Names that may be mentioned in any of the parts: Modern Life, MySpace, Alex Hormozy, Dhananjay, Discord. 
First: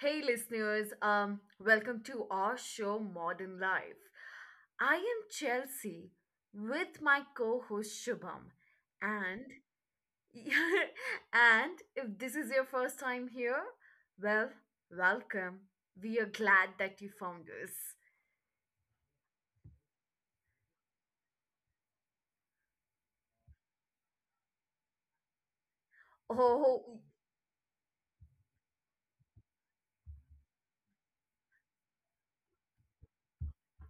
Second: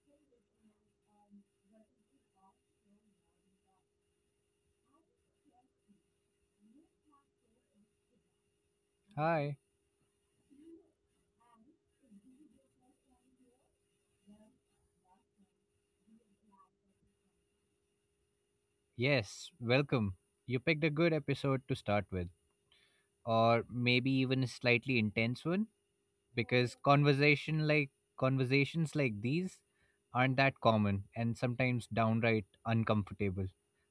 hey, listeners. Welcome to our show, Modern Life. I am Chelsea with my co-host Shubham, and Hi. and if this is your first time here, well, welcome. We are glad that you found us. Yes, welcome. You picked a good episode to start with, or maybe even a slightly intense one, because Oh, conversations like these aren't that common and sometimes downright uncomfortable.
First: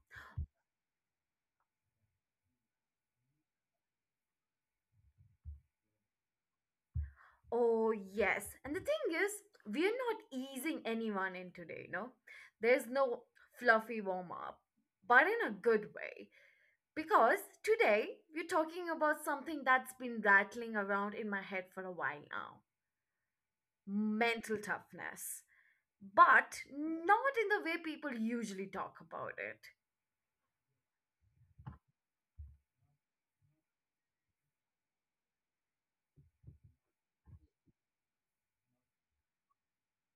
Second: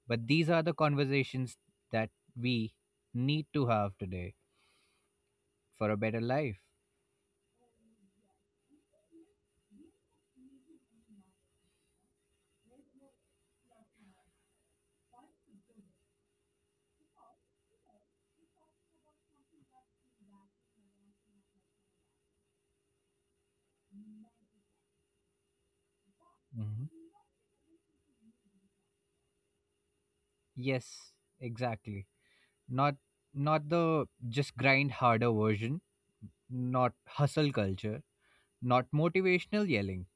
But these are the conversations that we need to have today for a better life. oh yes. And the thing is, we are not easing anyone in today. No, there's no fluffy warm up, but in a good way. Because today we're talking about something that's been rattling around in my head for a while now, mental toughness. But Hmm. not in the way people usually talk about it. Yes, exactly. Not not the just grind harder version, not hustle culture, not motivational yelling,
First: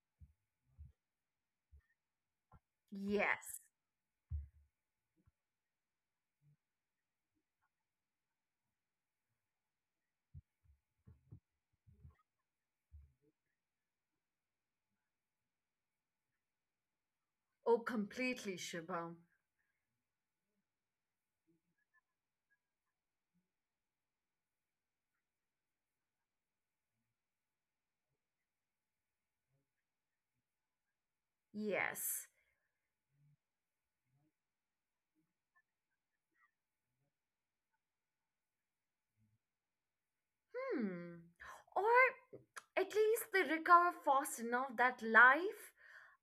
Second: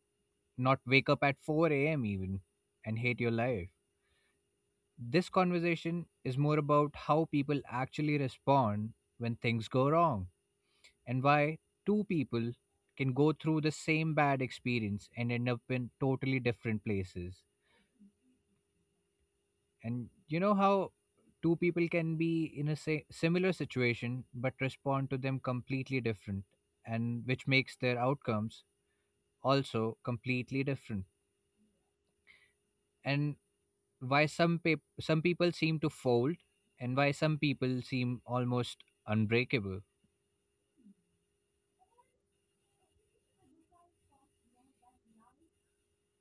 not wake up at 4 a.m. even and hate your Yes. life. This conversation is more about how people actually respond when things go wrong and why two people can go through the same bad experience and end up in totally different places. Oh, completely, Shubham. And you know how two people can be in a similar situation but respond to them completely different, and which makes their outcomes also completely different. Yes. And why some people seem to fold and why some people seem almost unbreakable. Hmm. Or at least they recover fast enough that life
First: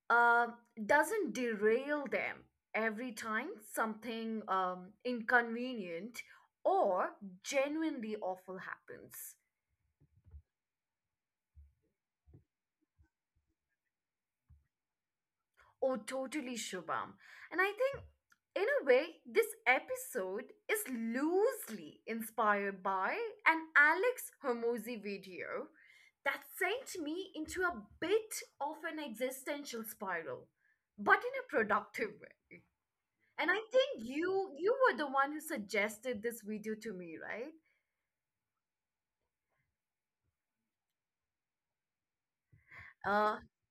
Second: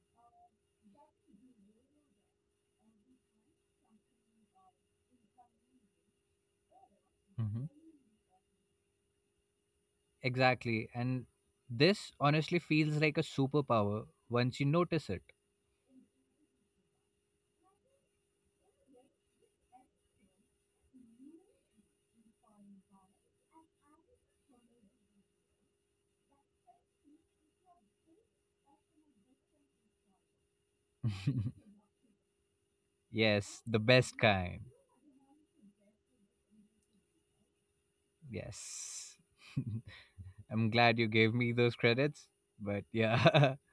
uh, doesn't derail them every time something inconvenient or Hmm, genuinely awful happens. exactly. And this honestly feels like a superpower once you notice it. Oh, totally, Shubham. And I think, in a way, this episode is loosely inspired by an Alex Hormozy video that sent me into a bit of an existential spiral, but in a productive way. And I Yes, the think best you kind. you were the one who suggested this video to me, right? Yes. I'm glad you gave me those credits, but Uh, yeah.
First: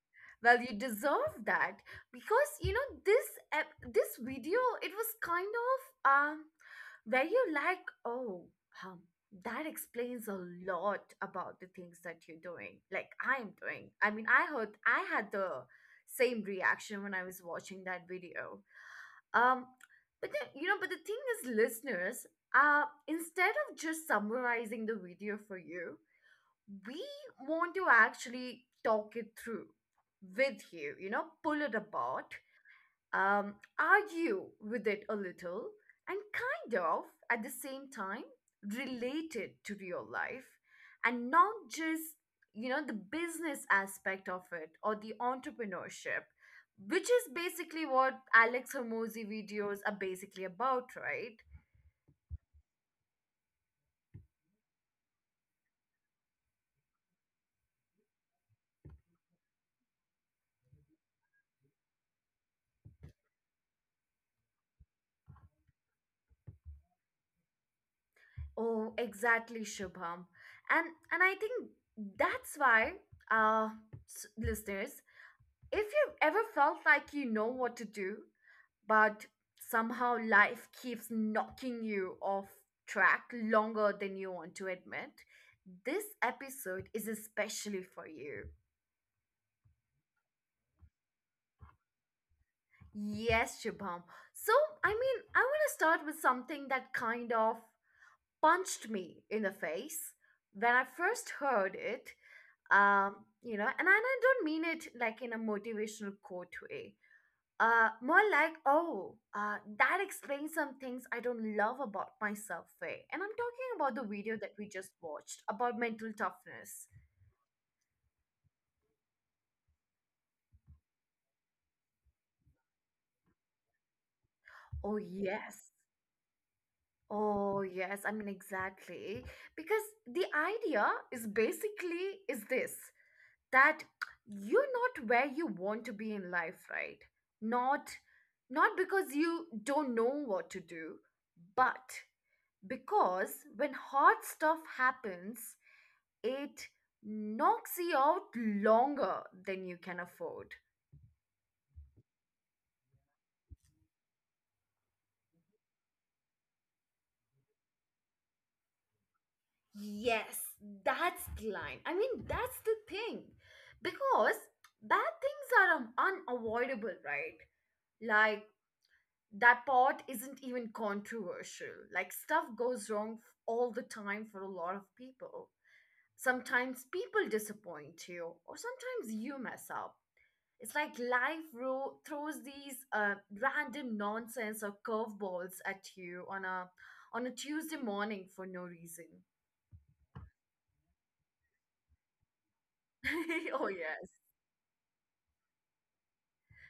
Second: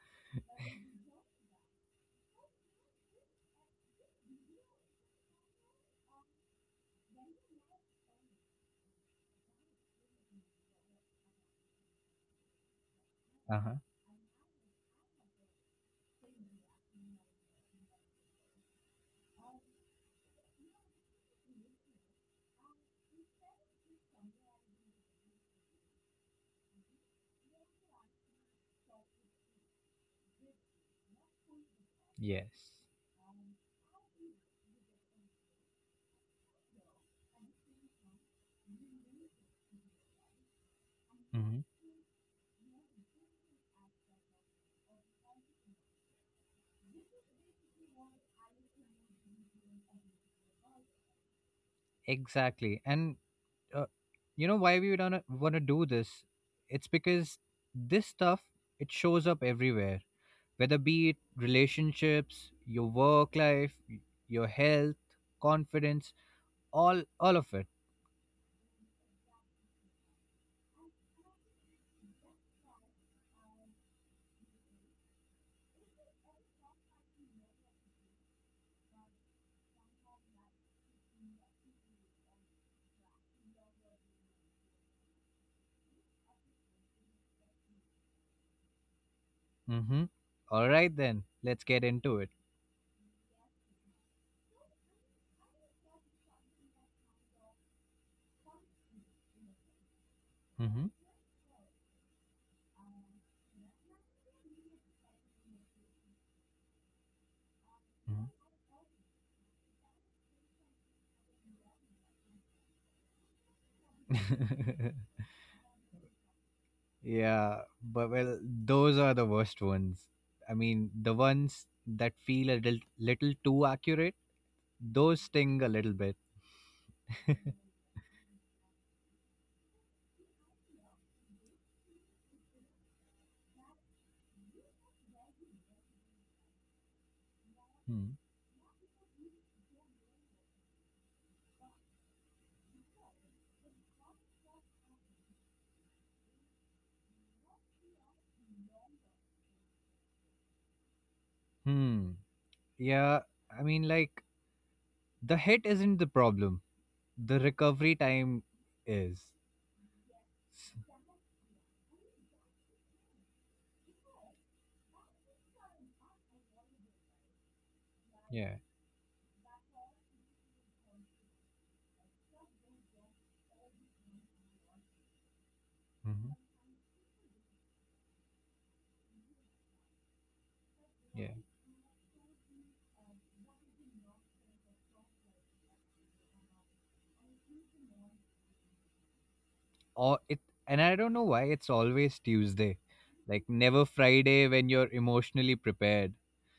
Well, you deserve that because you know this video. It was kind of where you're like, oh, um, that explains a lot about the things that you're doing. Like I'm Uh-huh. doing. I mean, I heard I had the same reaction when I was watching that video. Um, but then but the thing is, listeners, instead of just summarizing the video for you, we want to actually talk it through with you, pull it apart, Yes. Argue with it a little, and kind of at the same time relate it to real life and not Hmm, just, the business aspect of it or the entrepreneurship, which is basically what Alex Hormozy videos are basically about, right? exactly. And uh, you know why we don't want to do this? It's because this stuff, it shows up everywhere, whether be it relationships, your work life, your health, confidence, all of it. Oh, exactly, Shubham. And I think that's why, uh, listeners, if you ever felt like you know what to do, but somehow life keeps knocking you off track longer than you want to admit, this episode is especially for you. Mm-hmm. All right then, let's get into it. Yes, Shubham. So, I mean, I want to start with something that kind of punched me in the face when I Mm-hmm. first heard it um, and I don't mean it like in a motivational quote way. More like, oh, that explains some things I don't love about myself way. And I'm talking about the video that we just Hmm. watched about mental toughness. Yeah, but well, those are the worst ones. I mean, the ones that feel a little too accurate, Oh, those yes. sting a little bit. Oh, yes. I mean, exactly. Because the idea is basically is this. That you're not where you want to be in life, right? not Hmm. not because you don't know what to do, but because when hard stuff happens, it knocks you out longer than you can afford. Hmm. Yeah, I mean, like, the hit isn't the problem. The recovery time is. Yes, S- that's the line. I mean, that's the thing. Because bad things are unavoidable, right? Like Yeah. that part isn't even controversial. Like stuff goes wrong all the time for a lot of people. Mm-hmm. Sometimes people disappoint you, or sometimes you mess up. It's like Yeah. life throws these random nonsense or curveballs at you on a Tuesday morning for no reason. or it And I don't know why it's always Tuesday, like, Oh, never yes. Friday when you're emotionally prepared.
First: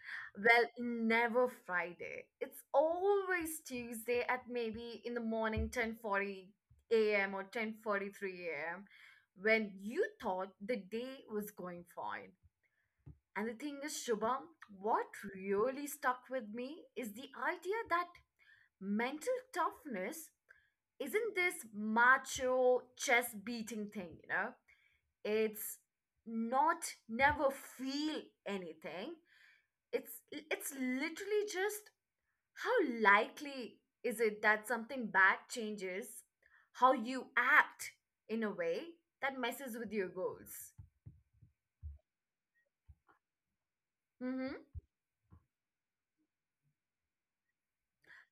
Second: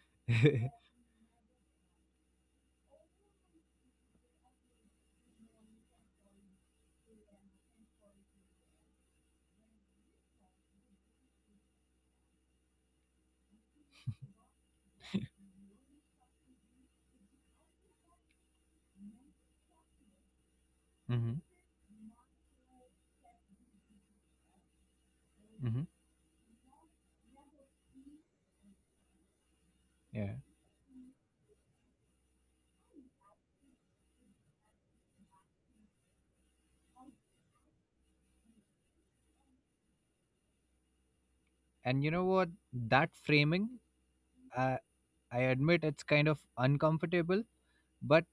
Well, Mm-hmm. never Friday. It's always Tuesday at maybe in the morning 10:40 a.m. or 10:43 a.m. when you thought the day was going fine. And the thing is, Shubham, what really stuck with me is the idea that mental toughness isn't this macho chest beating thing, you know? It's Mm-hmm. not never feel anything. It's Yeah, it's literally just how likely is it that something bad changes how you act in a way that messes with your goals? and you know what, that framing, Hmm. uh, I admit it's kind of uncomfortable, but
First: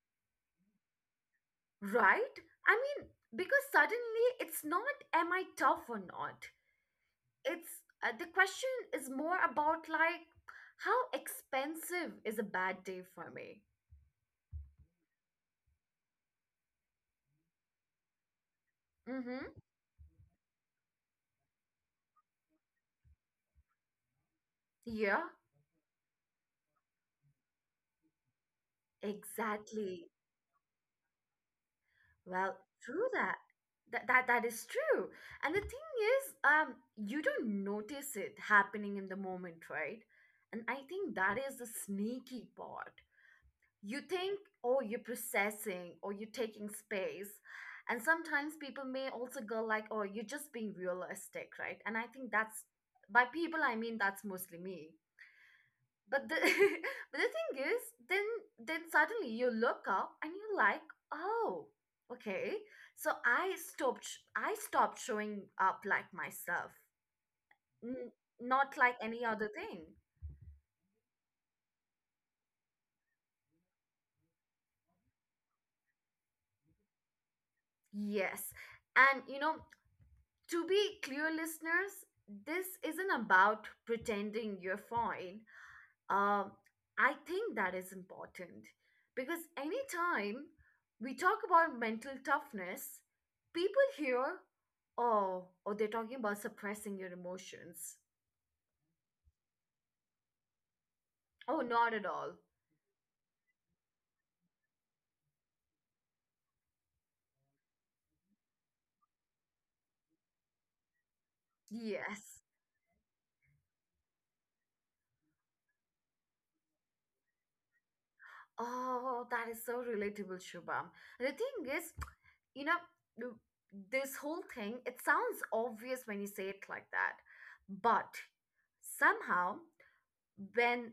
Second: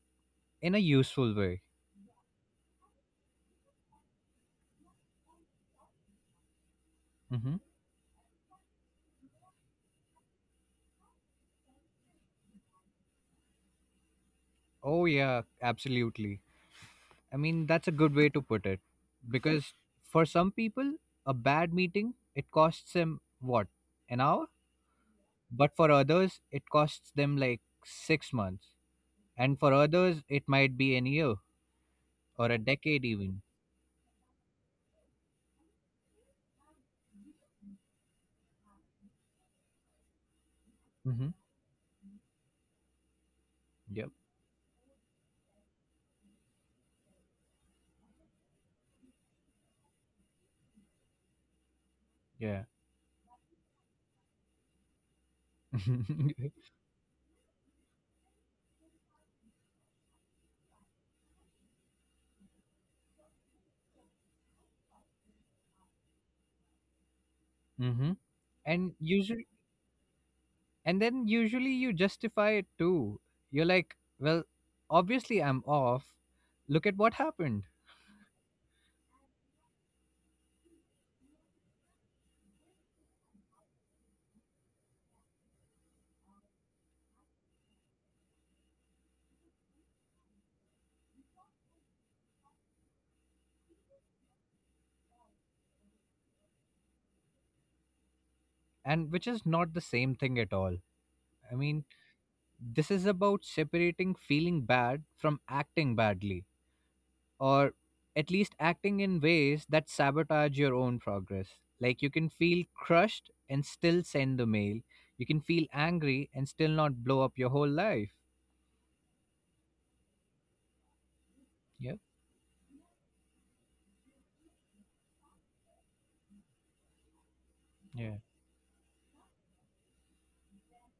in a useful way. Right? I mean, because suddenly it's not, am I tough or not? Mm-hmm. It's the question is more about like, how expensive is a bad day for me? Oh yeah, absolutely. I mean, that's a good way to put it, Hmm. because for some people a bad meeting, it costs them, what, an hour? Yeah, But for others it costs them like 6 months, and for exactly. others it might be an year, or a Well, decade true that. even. That is true. And the thing is, you don't notice it happening in the moment, right? And I think Mm-hmm. that is the sneaky part. You Yep. think, oh, you're processing or you're taking space. And sometimes people may also go like, oh, you're just being realistic, right? And I think that's Yeah. by people I mean that's mostly me, but the Mm-hmm. but the thing is, then then suddenly you look up and you're like, oh, okay, so I stopped showing up like myself, n- not and like any other usually thing. and then usually you justify it too. You're like, well, obviously I'm off, look at what happened. Yes. And to be clear, listeners, this isn't about pretending you're fine. Um, I think that is important because anytime we talk about mental toughness, people hear, oh, oh, they're talking about suppressing your emotions. And which is not the same thing at all. I Oh, mean, not at all. this is about separating feeling bad from acting badly, or at least acting in ways that sabotage your own progress. Like, you can Yes. feel crushed and still send the mail. You can feel angry and still not blow up your whole life. Oh, that is so relatable, Shubham. The thing Yeah. is, you know, th- this whole thing, it sounds obvious when you say it like that, Yeah. but somehow when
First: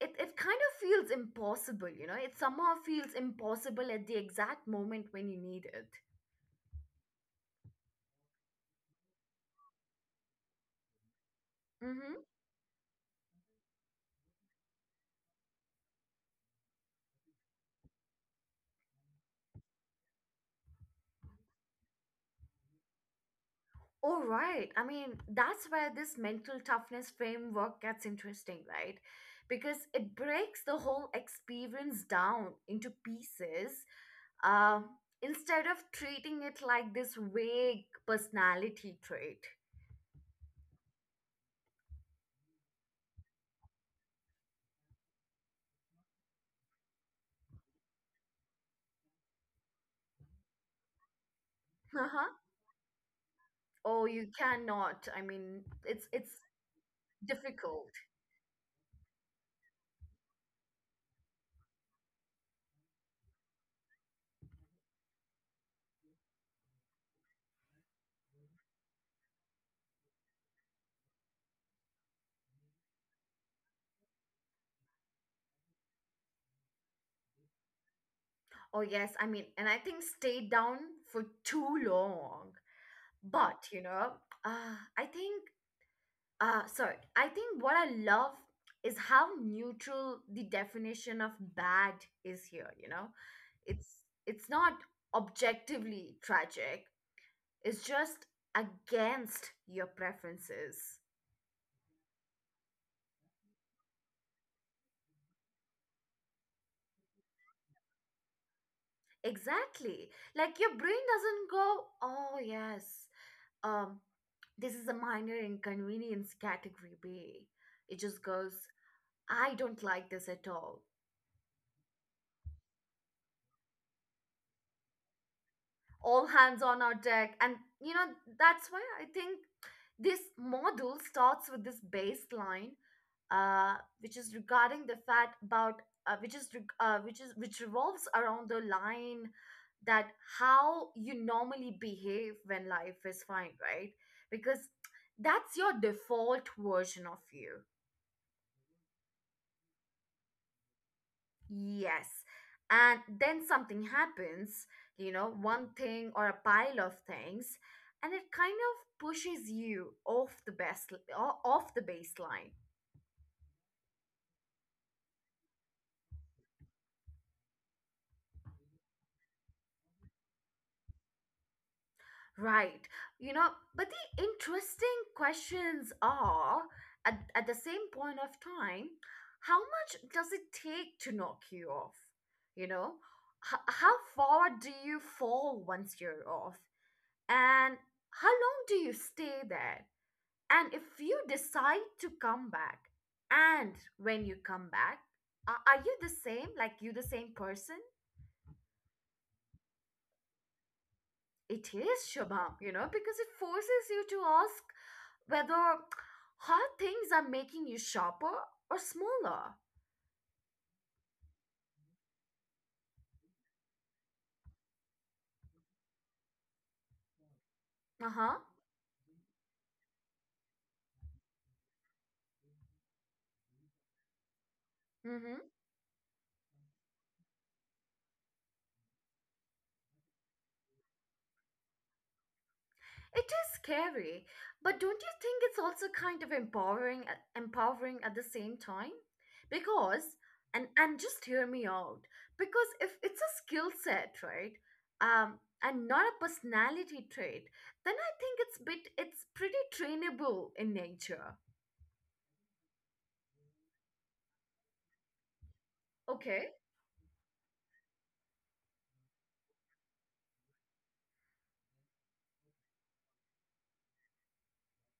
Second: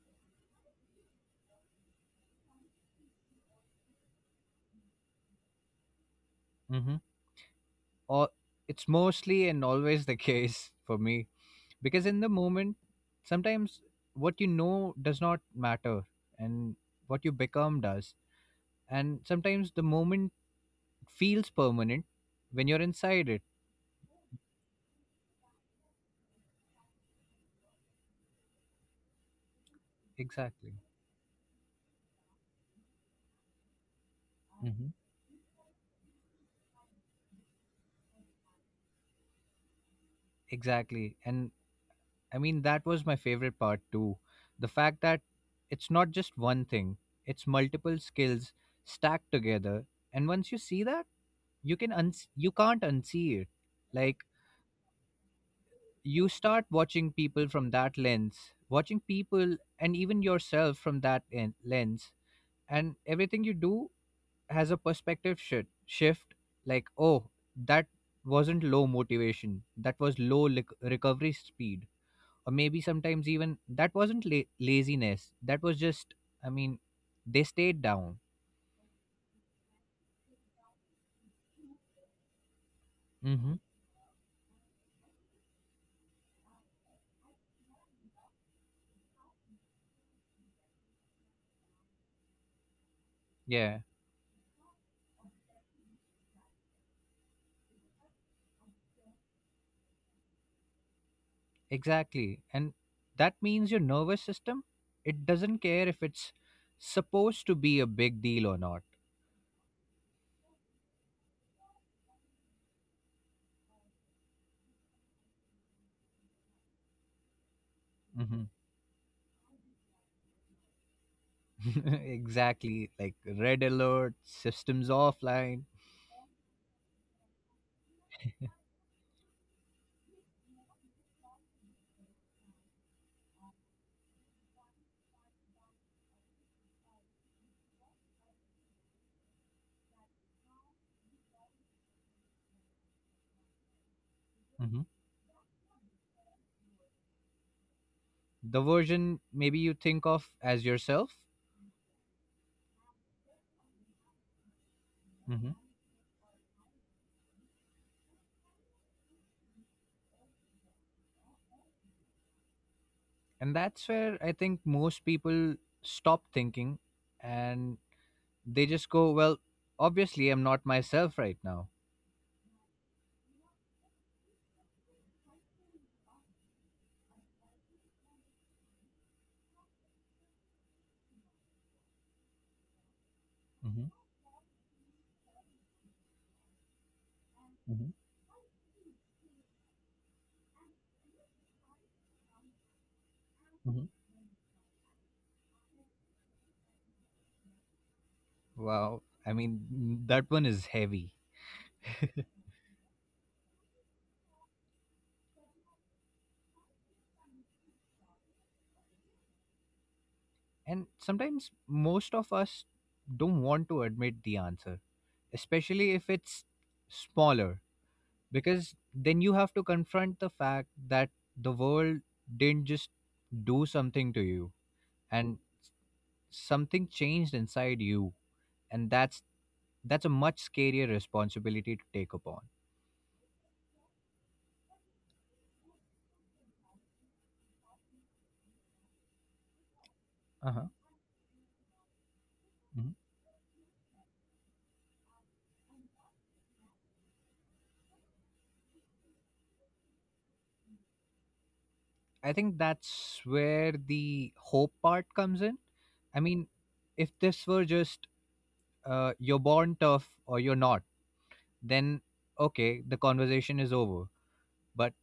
it kind of feels impossible, you know? It somehow feels impossible at the exact moment when you need it. Mm-hmm. Or, it's mostly and always the case for me, because Mm-hmm. in the moment, sometimes what you know does not matter, and what you become does. And sometimes the moment feels permanent when you're inside it. All right. I mean, that's where this mental toughness framework gets interesting, right? Because it breaks Exactly. the whole experience down into pieces uh, Hmm. instead of treating it like this vague personality trait. Exactly. And I mean, that was my favorite part too. The fact that it's not just one thing, it's multiple skills stacked together. And once you see that, Uh-huh. you can't unsee it. Oh, Like, you cannot. I mean, it's you it's start watching people from difficult. that lens, watching people and even yourself from that lens, and everything you do has a perspective shift, like, oh, that wasn't low motivation, that was low lic recovery speed. Or maybe sometimes even that wasn't laziness, that was just, I mean, they stayed down. Oh, yes. I mean, and I think stayed down for too long. Mm-hmm. But, I think, sorry, I think what I love is how neutral the definition of bad is here, you know? Yeah, It's not objectively tragic. It's just against your preferences. exactly. And that means your nervous system, it doesn't care if it's supposed to be a big deal or not. Exactly. Like your brain doesn't go, "Oh, yes. Um, this is a minor inconvenience category B." It just Mm-hmm. goes, I don't like this at all. Exactly, like, red alert systems offline. All hands on our deck. And, that's why I think this model starts with this baseline, uh, which is regarding the fact about, which revolves around the line that how you normally behave when life is fine, right? Because Mm-hmm. that's your default version of you. The version maybe you think of as yourself. Yes. And then something happens, Mm-hmm. one thing or a pile of things, and it kind of pushes you off the baseline. And that's where I think most people stop thinking, and they just go, well, obviously I'm not myself right now. Right. You know, but the interesting questions are at the same point of time, how much does it take to knock you off? You know, H- Hmm. how far do you fall once you're off? And Hmm. how long do you stay there? And if you decide to come back, and Hmm. when you come back, are you the same? Like you the same person? Wow. I mean, that one is heavy. It is Shabam, because it forces you to ask whether hard things are making you sharper or smaller. And sometimes most of us don't want to admit the answer, especially if it's smaller, Uh huh. because then you have to confront the fact that the world didn't just do something to you, Mm and hmm. something changed inside you. And that's a much scarier responsibility to take upon. It is scary, but don't you think it's also kind of empowering empowering at the same time? Because Uh-huh. and just hear me out. Because if it's a skill set, right? And not a personality trait, then I think it's pretty trainable in nature. I think that's where the hope part comes in. I mean, Okay. if this were just you're born tough or you're not, then okay, the conversation is over. But.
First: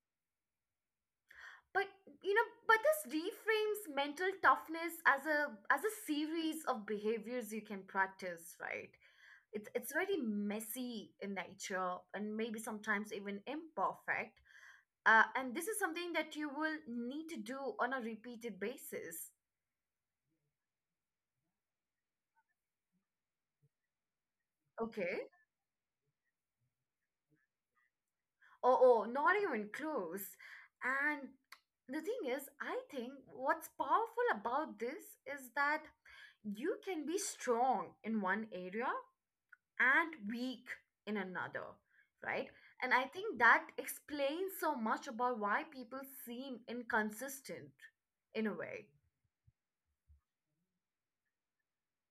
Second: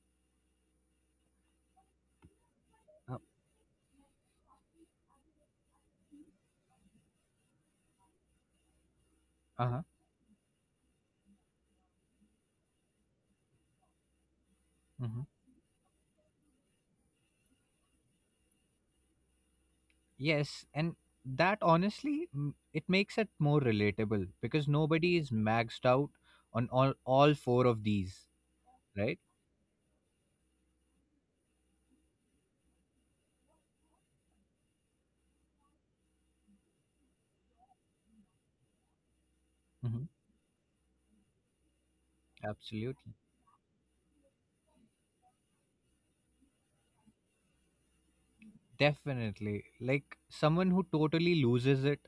but you know but this Uh reframes mental toughness as a series of behaviors you can practice, right? it's huh, it's very messy in nature and maybe sometimes even imperfect, hmm. and this is something that you will need to do on a repeated basis. Yes, and that honestly, it makes it more relatable because nobody Okay. is maxed out on all four of these, Oh, oh right? not even close. And the thing is, I think what's powerful about this is that you can be strong in one area Hmm. and weak in another, right? And I Absolutely. think that explains so much about why people seem inconsistent in a way. Definitely. Like, someone who totally loses it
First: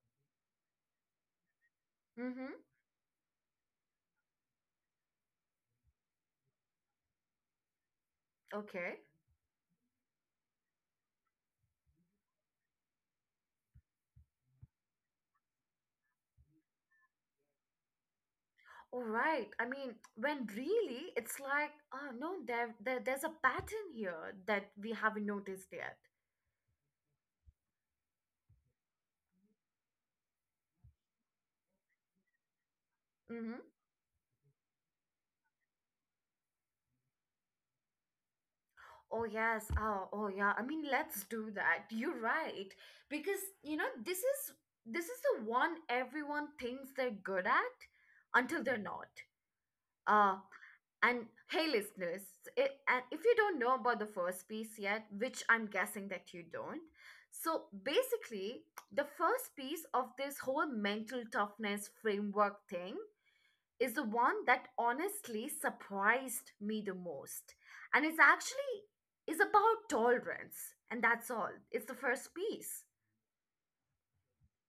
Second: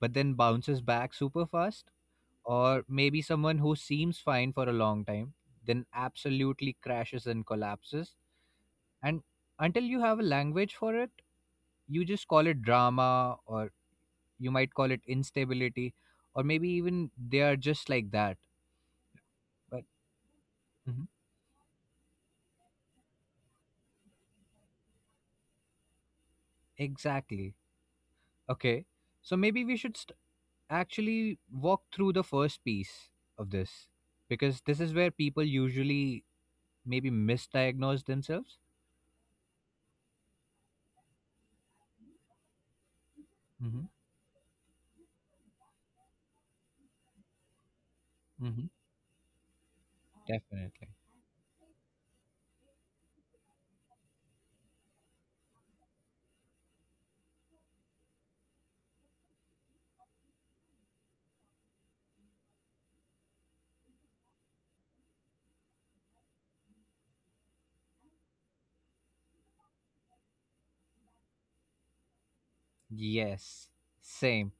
but then bounces back super fast, Mm-hmm. or maybe someone who seems fine for a long time, then absolutely crashes and collapses. Okay. And until you have a language for it, you just call it drama, or you might call it instability, or maybe even, they are just like that. All right. I But. mean, when Mhm. really it's like, oh no, there's a pattern here that we haven't noticed yet. Exactly. Okay. So maybe we should actually walk through the first piece of Mm-hmm. this, because this is where people usually maybe misdiagnose themselves. Oh yes. Oh, oh yeah. I mean, let's do that. You're right. Because Mm-hmm. This is the one everyone thinks they're good at until Mm-hmm. they're not. Uh Definitely. And hey, listeners, and if you don't know about the first piece yet, which I'm guessing that you don't, so basically, the first piece of this whole mental toughness framework thing is the one that honestly surprised me the most. And it's actually is about tolerance, and that's all. It's the first piece. Yes, same.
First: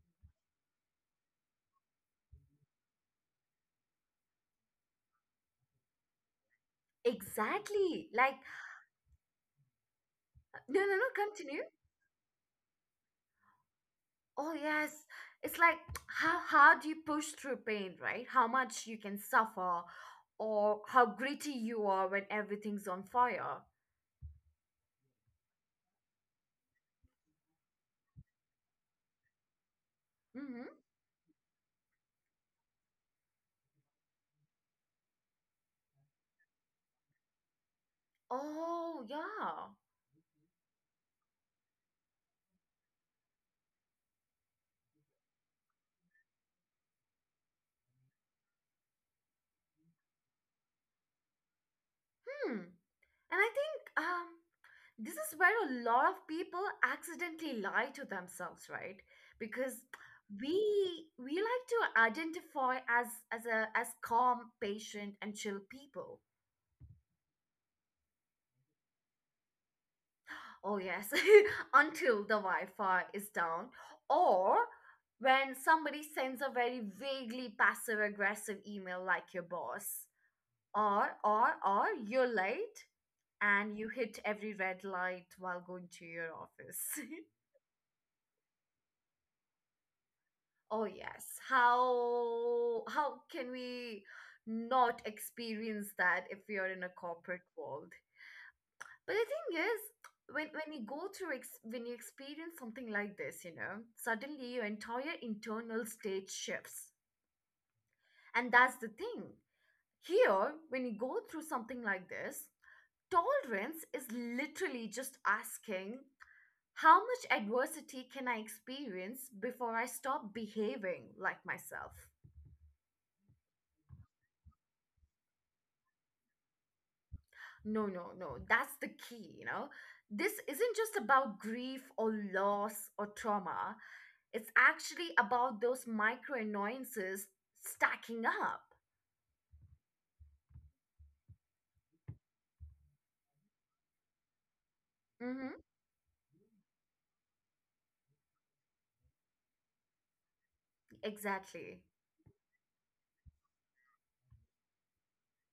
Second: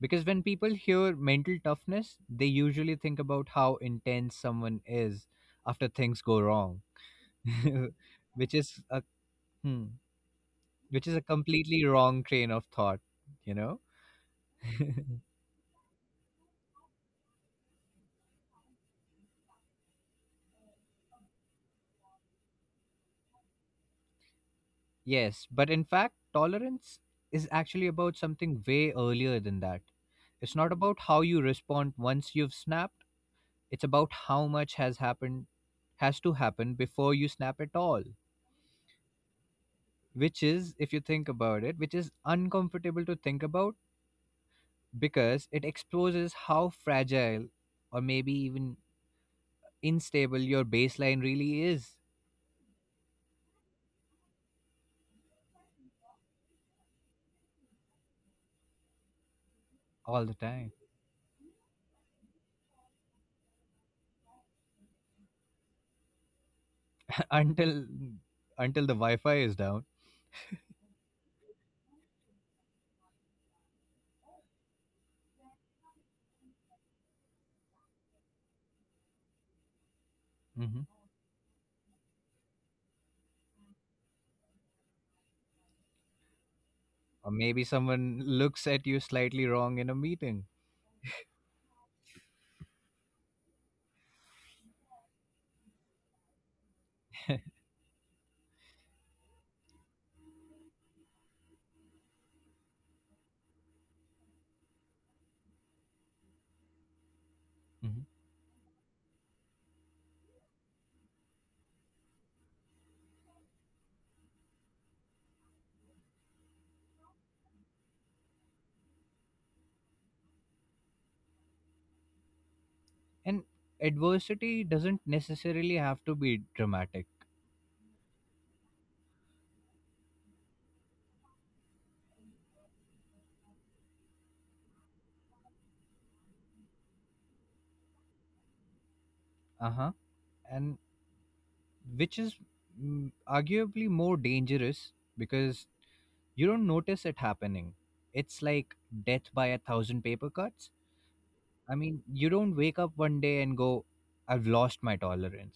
Because when people hear mental toughness, they usually think about how intense someone is after things go wrong, Exactly. Like, which is a hmm, no, no, no, which is a continue. completely wrong train of thought, you know? Oh, yes. It's like how hard you push through pain, right? How much you can suffer, or how gritty you are when everything's on fire. Yes, but in fact, tolerance is actually about something way earlier than that. It's Mm-hmm. not about how you respond once you've snapped, it's about how much has to happen before you snap at all. Oh, yeah. Which is, if you think about it, which is uncomfortable to think about, because it exposes how fragile, or maybe even unstable, your baseline really is. Hmm. And I think um, this is where a lot of people accidentally lie to themselves, right? Because All the we time. we like to identify as a as calm, patient, and chill people. until until the Wi-Fi is down. Oh, yes, until the Wi Fi is down, or when somebody sends a very vaguely passive aggressive email like your boss, Hmm. or you're late and you hit every red light while going to your office. Or maybe someone looks at you slightly wrong in a meeting. Oh, yes, how can we not experience that if we are in a corporate world? But the thing is, when you go through ex- when you experience something like this, suddenly your entire internal state shifts. Hmm. And that's the thing. Here, when you go through something like this, tolerance is literally just asking how much adversity can I experience before I stop behaving like myself? And adversity doesn't necessarily have to be dramatic. No, no, no. That's the key. You know. This isn't just about grief or loss or trauma. It's actually about those micro annoyances stacking up. Uh huh. And which is, arguably more dangerous, Mm-hmm, because you don't notice it happening. It's like death by a thousand paper cuts. I exactly. mean, you don't wake up one day and go, I've lost my tolerance.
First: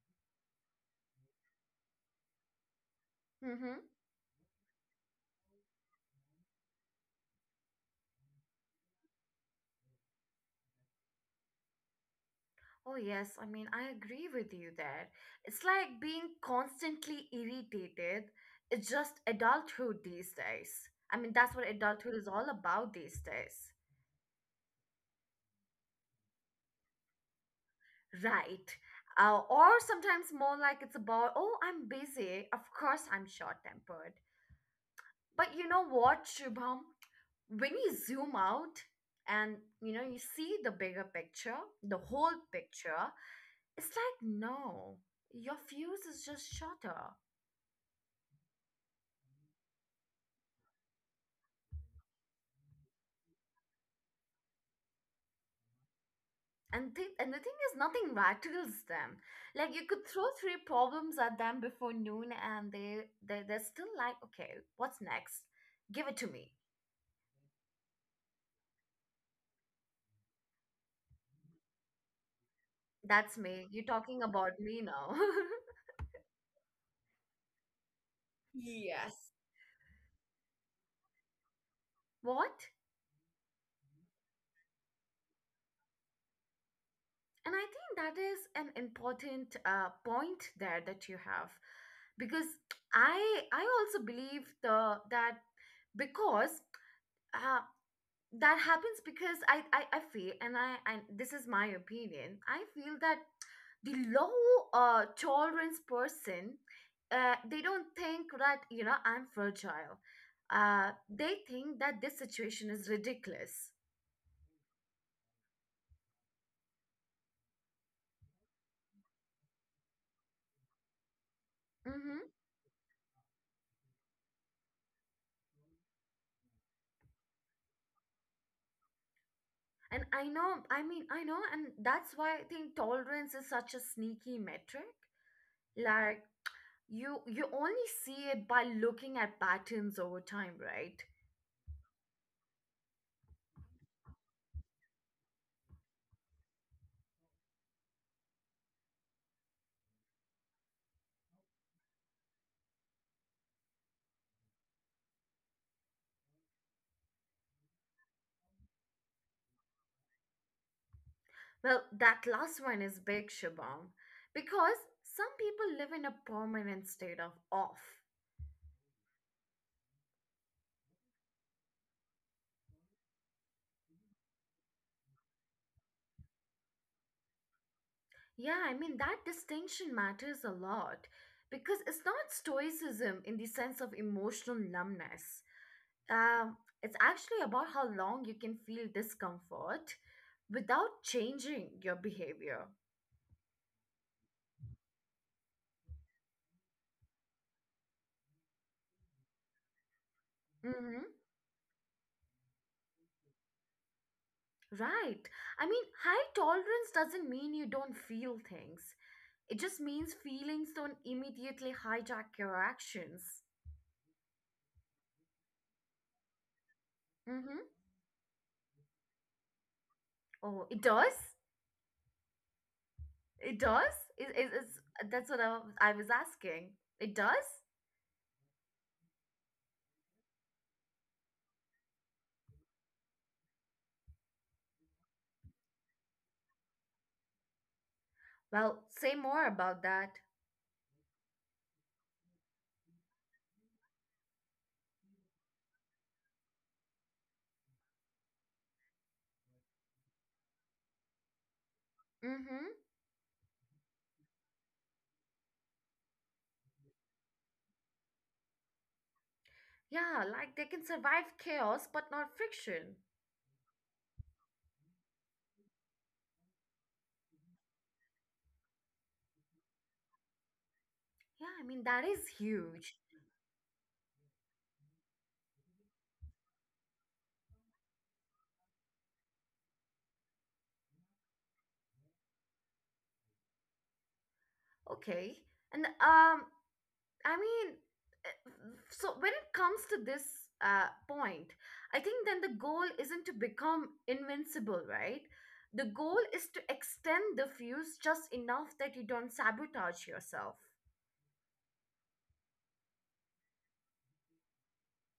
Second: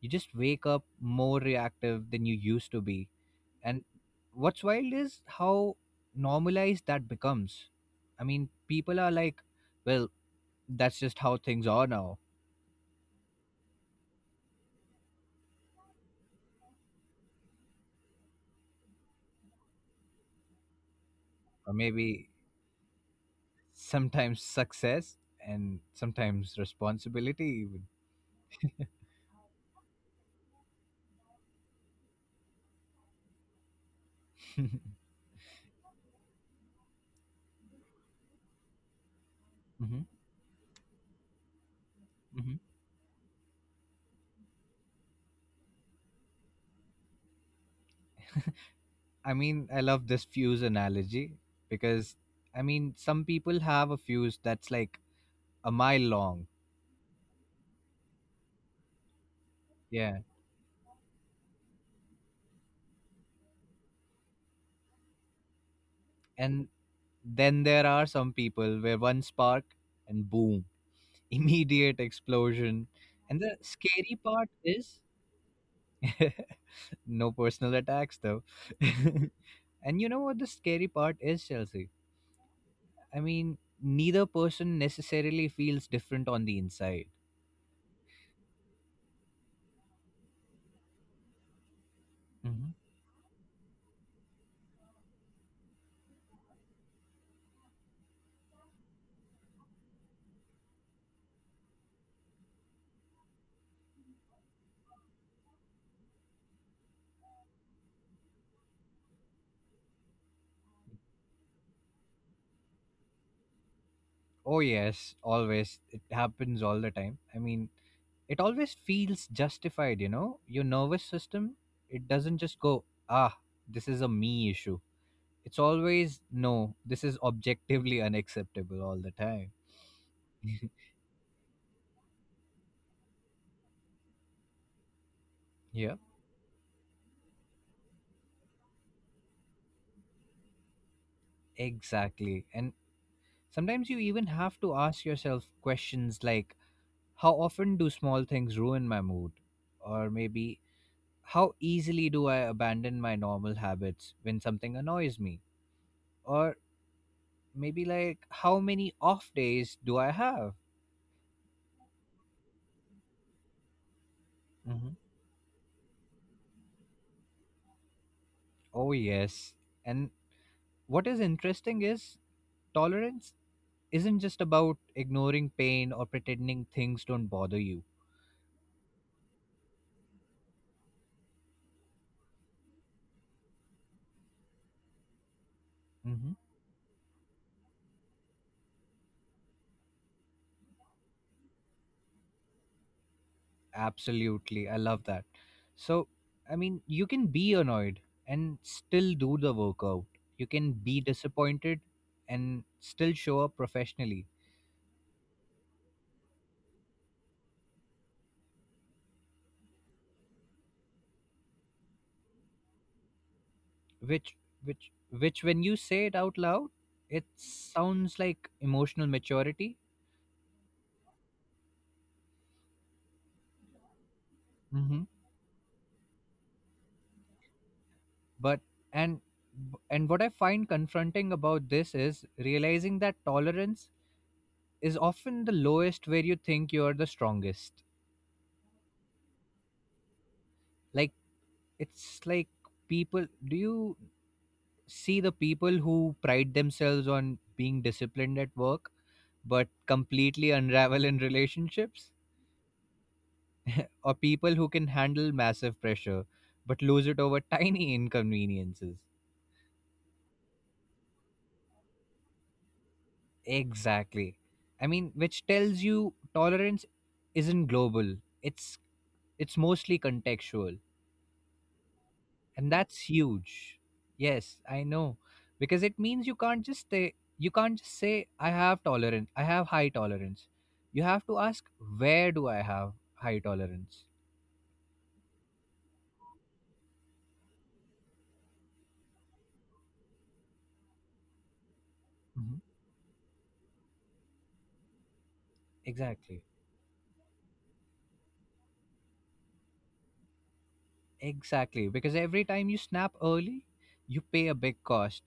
You just wake up more reactive than you used to be. Mm-hmm. And what's wild is how normalized that becomes. I mean, people are like, well, that's just how things are now. Oh, yes. I mean, I agree with you there. It's like being constantly irritated. It's just adulthood these days. I mean, that's what Or adulthood is maybe all about these days. sometimes success, and sometimes responsibility. Right. Or sometimes more like it's about, oh, I'm busy. Of course, I'm short tempered. But you know what, Shubham? When you zoom out and Hmm. you see the bigger picture, the whole picture, it's like no, your fuse is just shorter. I mean, I love this fuse analogy, because, I mean, some people have a fuse that's like a mile long. And the thing is, nothing rattles them. Like, you could Yeah. throw three problems at them before noon, and they're still like, okay, what's next, give it to me. And then there are some people where one spark and boom, immediate explosion. And That's the me, you're scary talking part about me is, now. no personal attacks though. Yes. And you know what the scary part is, Chelsea? What? I mean, neither person necessarily feels different on the inside. And I think that is an important point there that you have, because Hmm. I I also believe the that because uh, that happens because I feel, and this is my opinion, I feel that the low tolerance person, they don't think that I'm fragile. Uh, they think that this situation is ridiculous. Oh yes, always. It happens all the time. I mean, it always feels justified, you know? Your nervous system, it Mm-hmm. doesn't just go, ah, this is a me issue. It's always, no, this is objectively unacceptable all the time. And I know, I mean, I know, and that's why I think tolerance is such a sneaky metric. Yeah, Like, you only see it by looking at patterns over time, right? exactly. And sometimes you even have to ask yourself questions like, how often do small things ruin my mood? Or maybe, how easily do I abandon my normal habits when something annoys me? Or maybe like, how many off days do I have? Well, that last one is big, Shabam, because Mhm. some people live in a permanent state of off. Oh, yes. And what is interesting is, tolerance isn't just about ignoring pain or pretending things don't bother you. Yeah, I mean, that distinction matters a lot because it's not stoicism in the sense of emotional numbness. Hmm. Um, it's actually about how long you can feel discomfort without changing your behavior. Absolutely. I love that. So, I mean, you can be annoyed and still do the workout, you can Mm-hmm. be disappointed and still show up professionally, Right. I mean, high tolerance doesn't mean you don't feel things. It just means feelings don't immediately hijack your actions. which, which, which, when you say it out loud, it Mm-hmm. sounds like emotional maturity. Oh, it does? It does? Is Hmm. That's what I was asking. It does? But, and what I find confronting about this is realizing that tolerance is often the lowest where you think you're the strongest. Well, say more about that. Like, it's like, people do you see the people who pride themselves on being disciplined at work but completely unravel in relationships, Mm-hmm. or people who can handle massive pressure but lose it over tiny inconveniences? Yeah, like they can survive chaos but not friction. Exactly. I mean, which tells you tolerance isn't global, it's It's mostly contextual, Yeah, I mean that is and huge. that's huge. Yes, I know, because it means you can't just say, I have tolerance, I have high tolerance. You have to ask, where do I have high tolerance? Okay. And I mean, so when it comes to this point, I think then Mhm. the goal isn't to become invincible, right? The goal Exactly. is to extend the fuse just enough that you don't sabotage yourself. Exactly. Because every time you snap early, you pay a big cost.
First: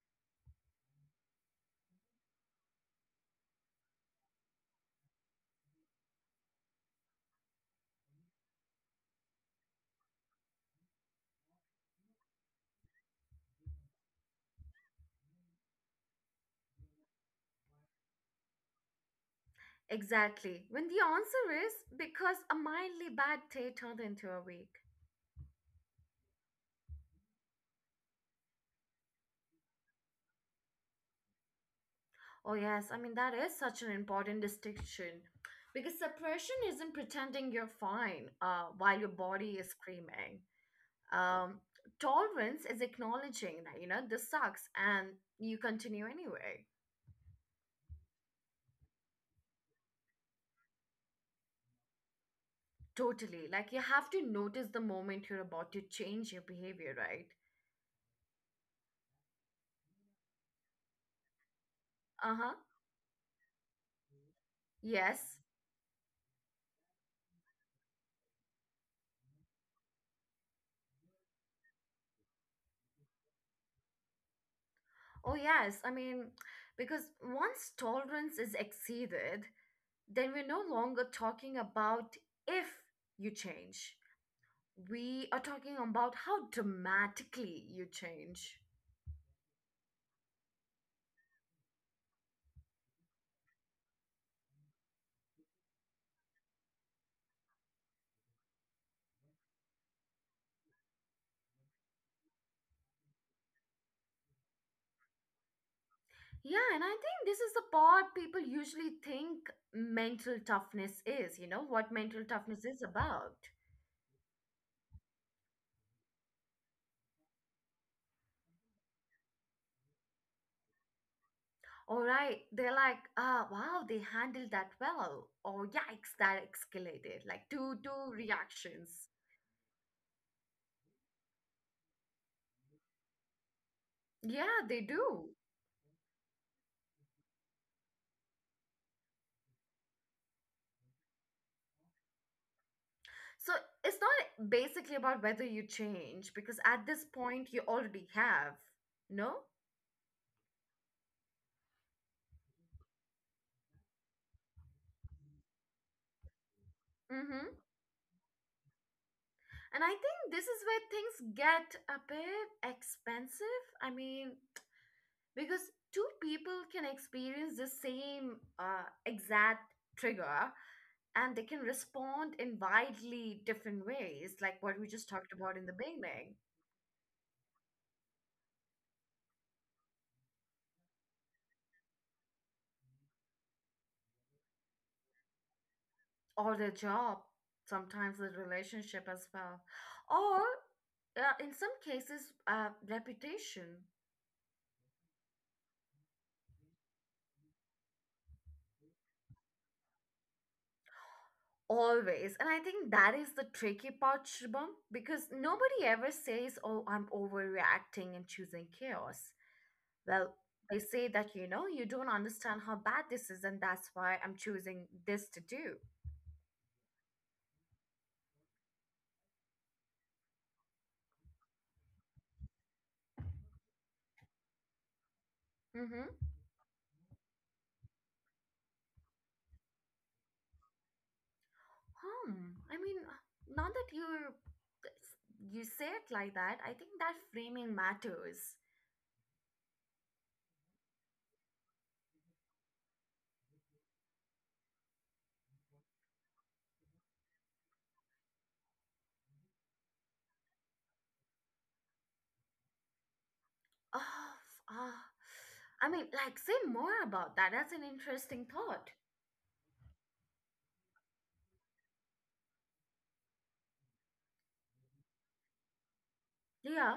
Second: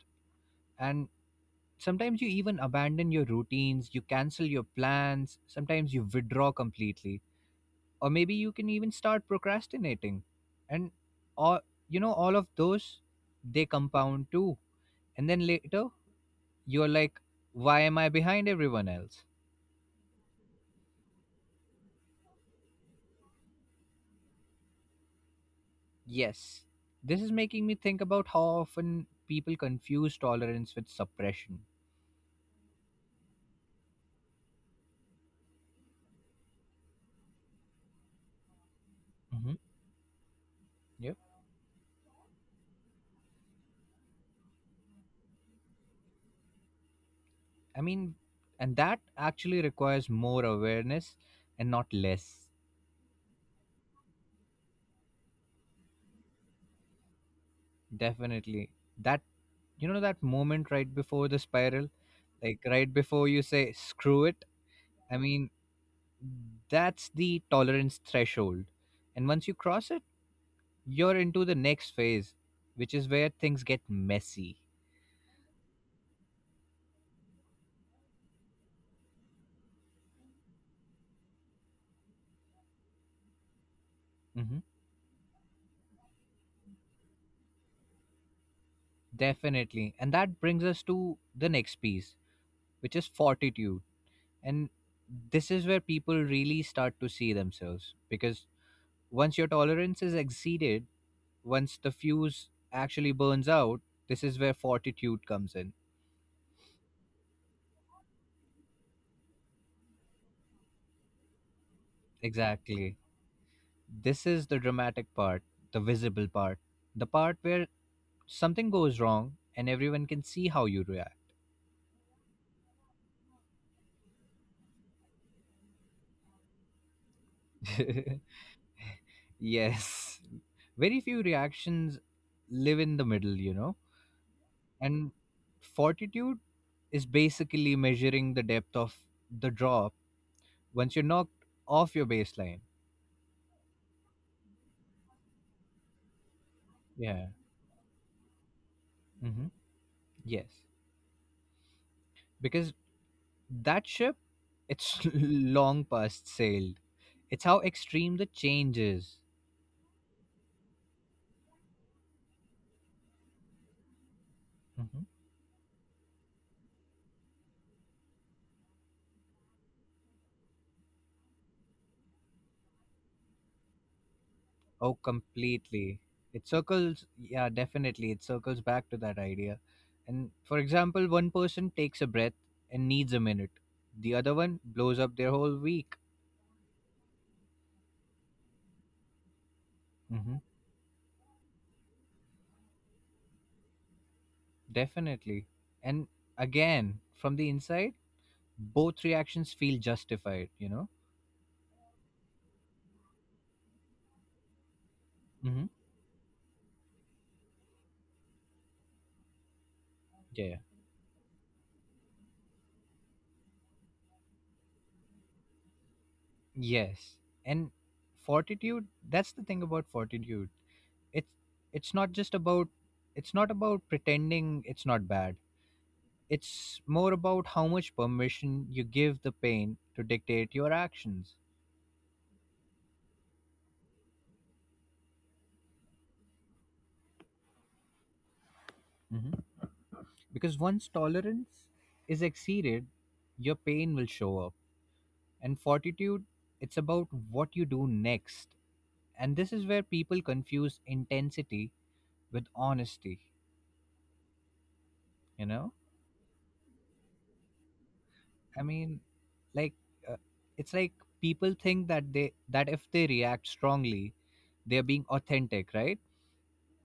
And sometimes you even abandon your routines, you cancel your plans, sometimes you withdraw completely. Or maybe you can even start procrastinating, and all you know all of those, they compound too, and then later you're like, why am I behind everyone else? Exactly. When the answer is because a mildly bad day turned into a week. Yes. This is making me think about how often people confuse tolerance with suppression. Oh, yes. I mean, that is such an important distinction because suppression isn't pretending you're fine while your body Hmm. is screaming. Yep. Um, Tolerance is acknowledging that, this sucks and you continue anyway. I mean, and that actually requires more awareness and not less. Totally. Like, you have to notice the moment you're about to change your behavior, right? Definitely. That you know that moment right before the spiral, Uh huh. like, right before you say screw it, I Yes. mean, that's the tolerance threshold. And once you cross it, you're into the next phase, which is where things get messy. Oh, yes. I mean, because once tolerance is exceeded, then we're no longer talking about if you change, Hmm. we are talking about how dramatically you change. Definitely. And that brings us to the next piece, which is fortitude. And this is where people really start to see themselves because once your tolerance is exceeded, once the fuse actually burns out, this is where fortitude comes in. Yeah, and I think this is the part people usually think mental toughness is, what mental toughness is Exactly. about. This is the dramatic part, the visible part, the part where something goes wrong and everyone can see how you All right, they're like, ah, wow, they handled that well. Or yikes, that escalated. Like two react. reactions. Yes. Very few reactions live in the middle, you know. Yeah, they And do. fortitude is basically measuring the depth of the drop once you're knocked off your baseline. So it's not basically about whether you change because at this Yeah. point you already have. No? Hmm. Yes. Because that ship, it's long past sailed. Mm-hmm. It's how extreme the change is. And I think this is where things get a bit expensive. I mean, Mhm. because two people can experience the same exact trigger and they can respond in widely different ways, like what we just Oh, talked about in the completely. beginning, It circles, yeah, definitely. It circles back to that idea. And for example, one person takes a breath and needs a minute, the other one blows up their whole week. or their job, sometimes the relationship as well, or Hmm. In some cases, reputation. Definitely. And again, from the inside, both reactions feel justified, you know? Always. And I think that is the tricky part, Shubham, because Hmm. nobody ever says, oh, I'm overreacting and choosing chaos. Well, Yeah, yeah. they say that, you don't understand how bad this is, and that's why I'm choosing this to do. Yes. And fortitude, that's the thing about fortitude. It's it's not just about it's not about pretending it's not bad. Mm-hmm. It's more about how much permission you give the pain to dictate your actions. Hmm. I mean, now that you say it like that, I think that framing matters. Mhm. Because once tolerance is exceeded, your pain will show up. And fortitude, it's about what you do next. And this is where people confuse intensity with honesty, Oh. you know? I mean, like, say more about that. That's an interesting I thought. mean, like uh, it's like people think that they that if they react strongly, they're being authentic, right? Yeah.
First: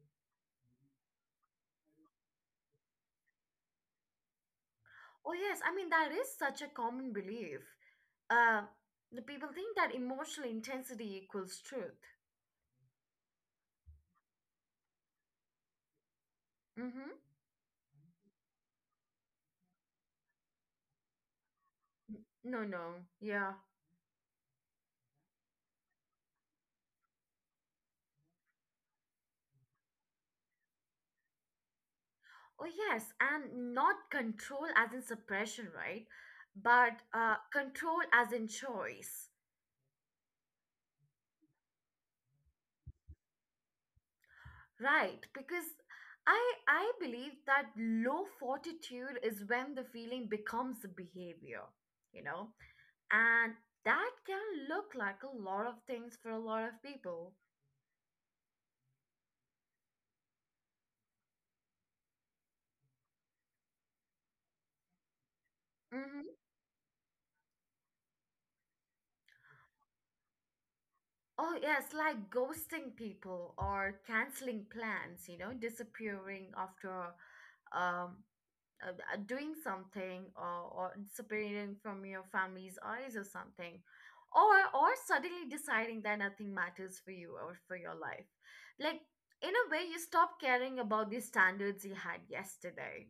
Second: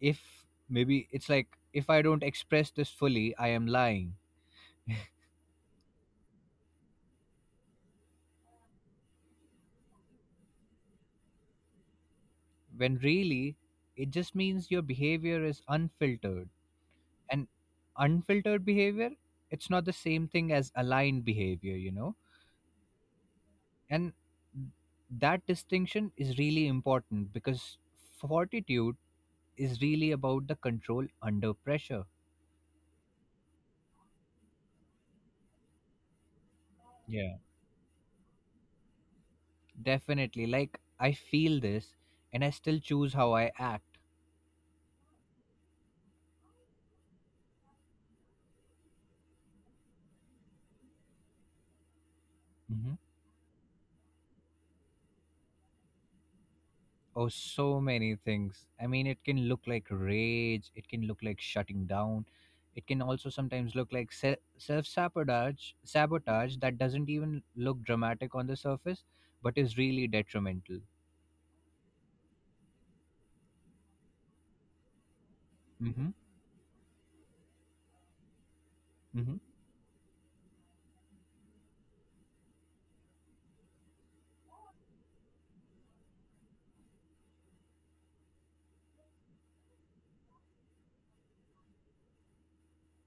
If maybe it's like if I don't express this fully, I am lying. Oh, yes. I mean, that is such a common belief. Uh, the people think that emotional intensity equals truth. When really, it just means your behavior is unfiltered, Mm-hmm. and unfiltered behavior, it's not the same thing as aligned behavior, you know. No, no. Yeah. And that distinction is really important because fortitude is really about the control under pressure. Oh, yes. And not control as in suppression, right? But Yeah, control as in choice, definitely. Like I feel this and I still choose how I act. right? Because I I believe that low fortitude is when the feeling becomes a behavior, you know, and that can look like a lot of things for a lot of Oh, people. so many things. I mean, it can look like rage, it can look like shutting down, it can also sometimes look like self sabotage, Mm-hmm. sabotage that doesn't even look dramatic on the surface, but is really detrimental. Oh, yes, like ghosting people or canceling plans, Mm-hmm. disappearing after um, Mm-hmm. doing something, or disappearing from your family's eyes or something. Or suddenly deciding that nothing matters for you or for your life. Like, in a way, you stop caring about the standards you had yesterday.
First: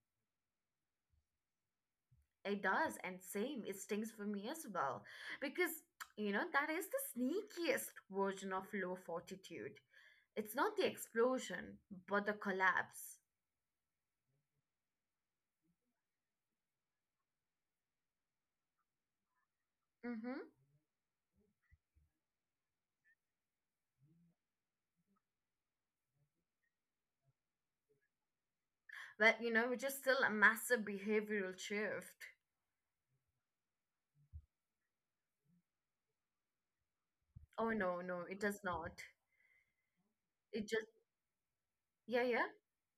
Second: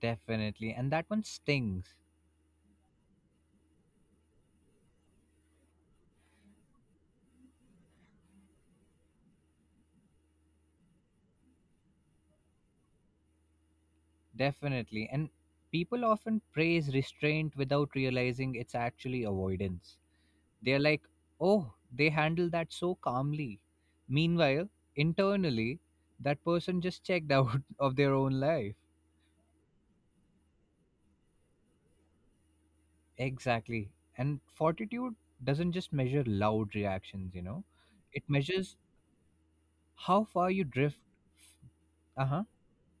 Definitely. And that one stings. It does, and same, it stings for me as well. Because that is the sneakiest version of low fortitude. It's not the explosion, but the collapse. Definitely. And people often praise restraint without realizing it's actually avoidance. Mm-hmm. They're like, oh, they handle that so calmly. Meanwhile, internally, that person just checked out of their own life. But which is still a massive behavioral shift. Exactly. And fortitude doesn't just measure loud reactions, you know, Oh no, no, it it does measures not. how far you It just drift. Yeah, Uh huh. yeah.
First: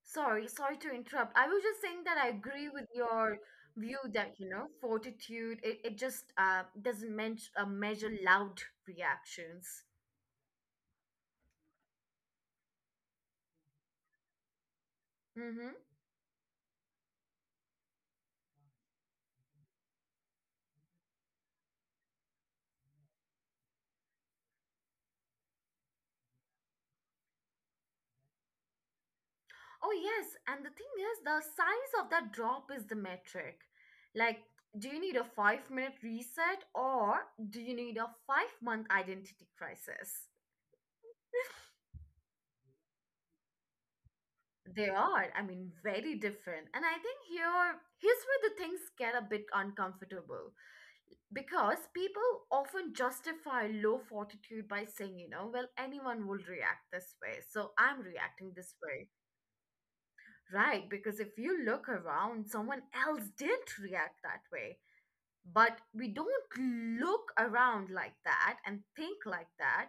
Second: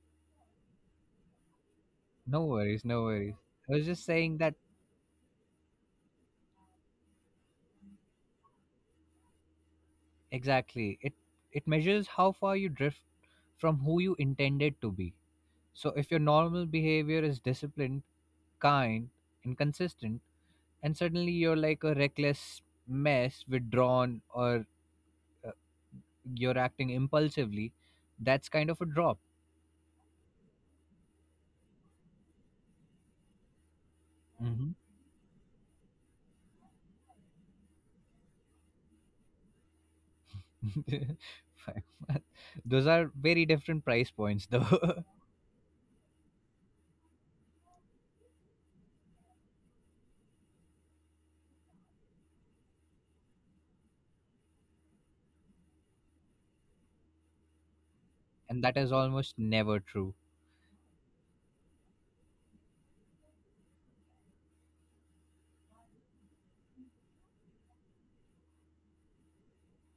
Sorry, sorry to interrupt. I was just saying that I No agree worries, with no worries. your I was view just saying that that fortitude, it just doesn't measure loud reactions. exactly. It measures how far you drift from who you intended to be. So if your normal behavior is disciplined, kind, and consistent, and suddenly you're like a reckless mess, withdrawn, or you're acting impulsively, that's kind of a drop. Oh, yes. And the thing is, the size of that drop is the metric. Like, Hmm. do you need a 5-minute reset or do you need a 5-month identity crisis? Five month- Those are very different price points, though. They are, I mean, very different. And I think here's where the things get a bit uncomfortable because people often justify low fortitude by saying, well, anyone will react this way. So I'm reacting And that this is way. almost never true. Right, because if you look around, someone else didn't react that way. But we don't look around like that and think like that,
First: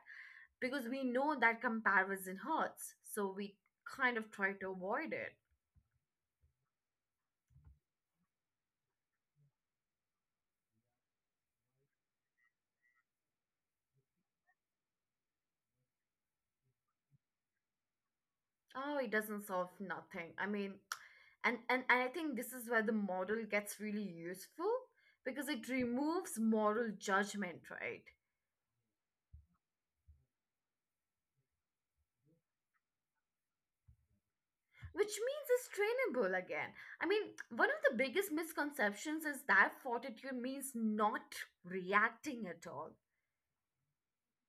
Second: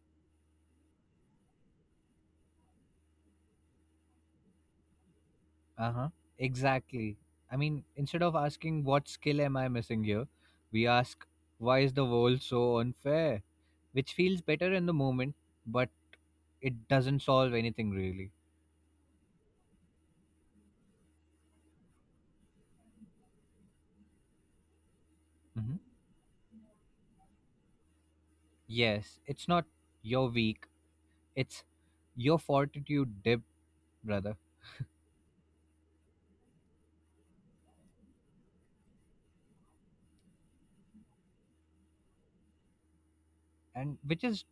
because we know that comparison hurts, so we kind of try to avoid it. Uh huh. Exactly. I mean, instead of asking what skill am I missing here, we ask why is the world so unfair, which feels better in the moment, but it doesn't solve anything really. Oh, it doesn't solve nothing. I mean, and I think this is where the model gets really useful because it Hmm. removes moral judgment, right? Yes, it's not you're weak, it's your fortitude dip, brother, Which means it's trainable again. I mean, one of the biggest misconceptions is that fortitude means not reacting at all. and which is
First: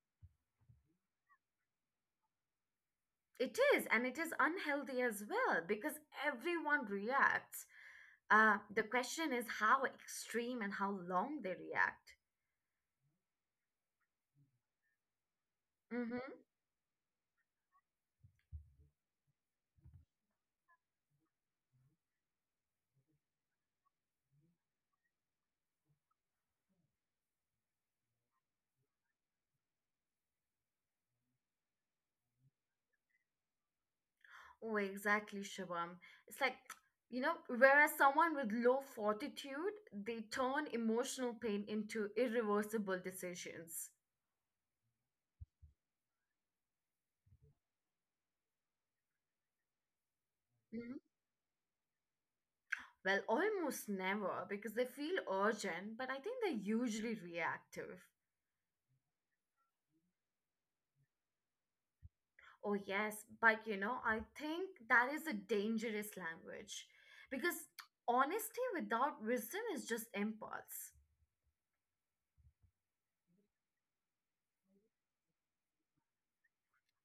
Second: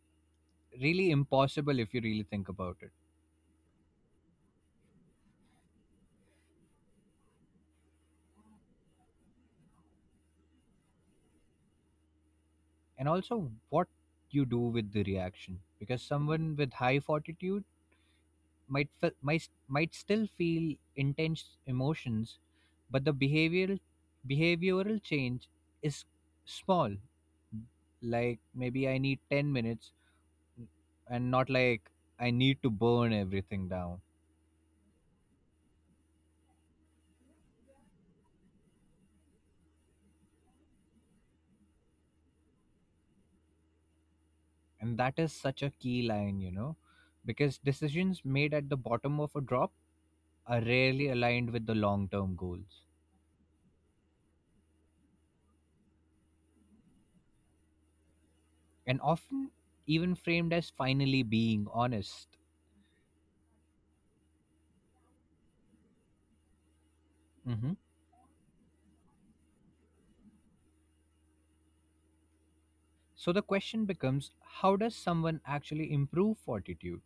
really impossible if you really think about it. It is, and it is unhealthy as well because everyone reacts. The question is how extreme and how long they react. And also, what you do with the reaction, because Mm-hmm. someone with high fortitude might fe- might still feel intense emotions, but the behavioral change is small. Like maybe I need 10 minutes, and not like I need to burn everything down. Oh, exactly, Shivam. It's like, whereas someone with low fortitude, they turn emotional pain into irreversible decisions. And that is such a key line, you know, because decisions made at the bottom of a drop are Mhm. rarely aligned with the long term goals, Well, almost never because they feel urgent, but I think they're usually reactive. and often even framed as finally being honest. Oh, yes, but I think that is a dangerous language because Hmm. honesty without wisdom is just impulse. So the question becomes, how does someone actually improve fortitude?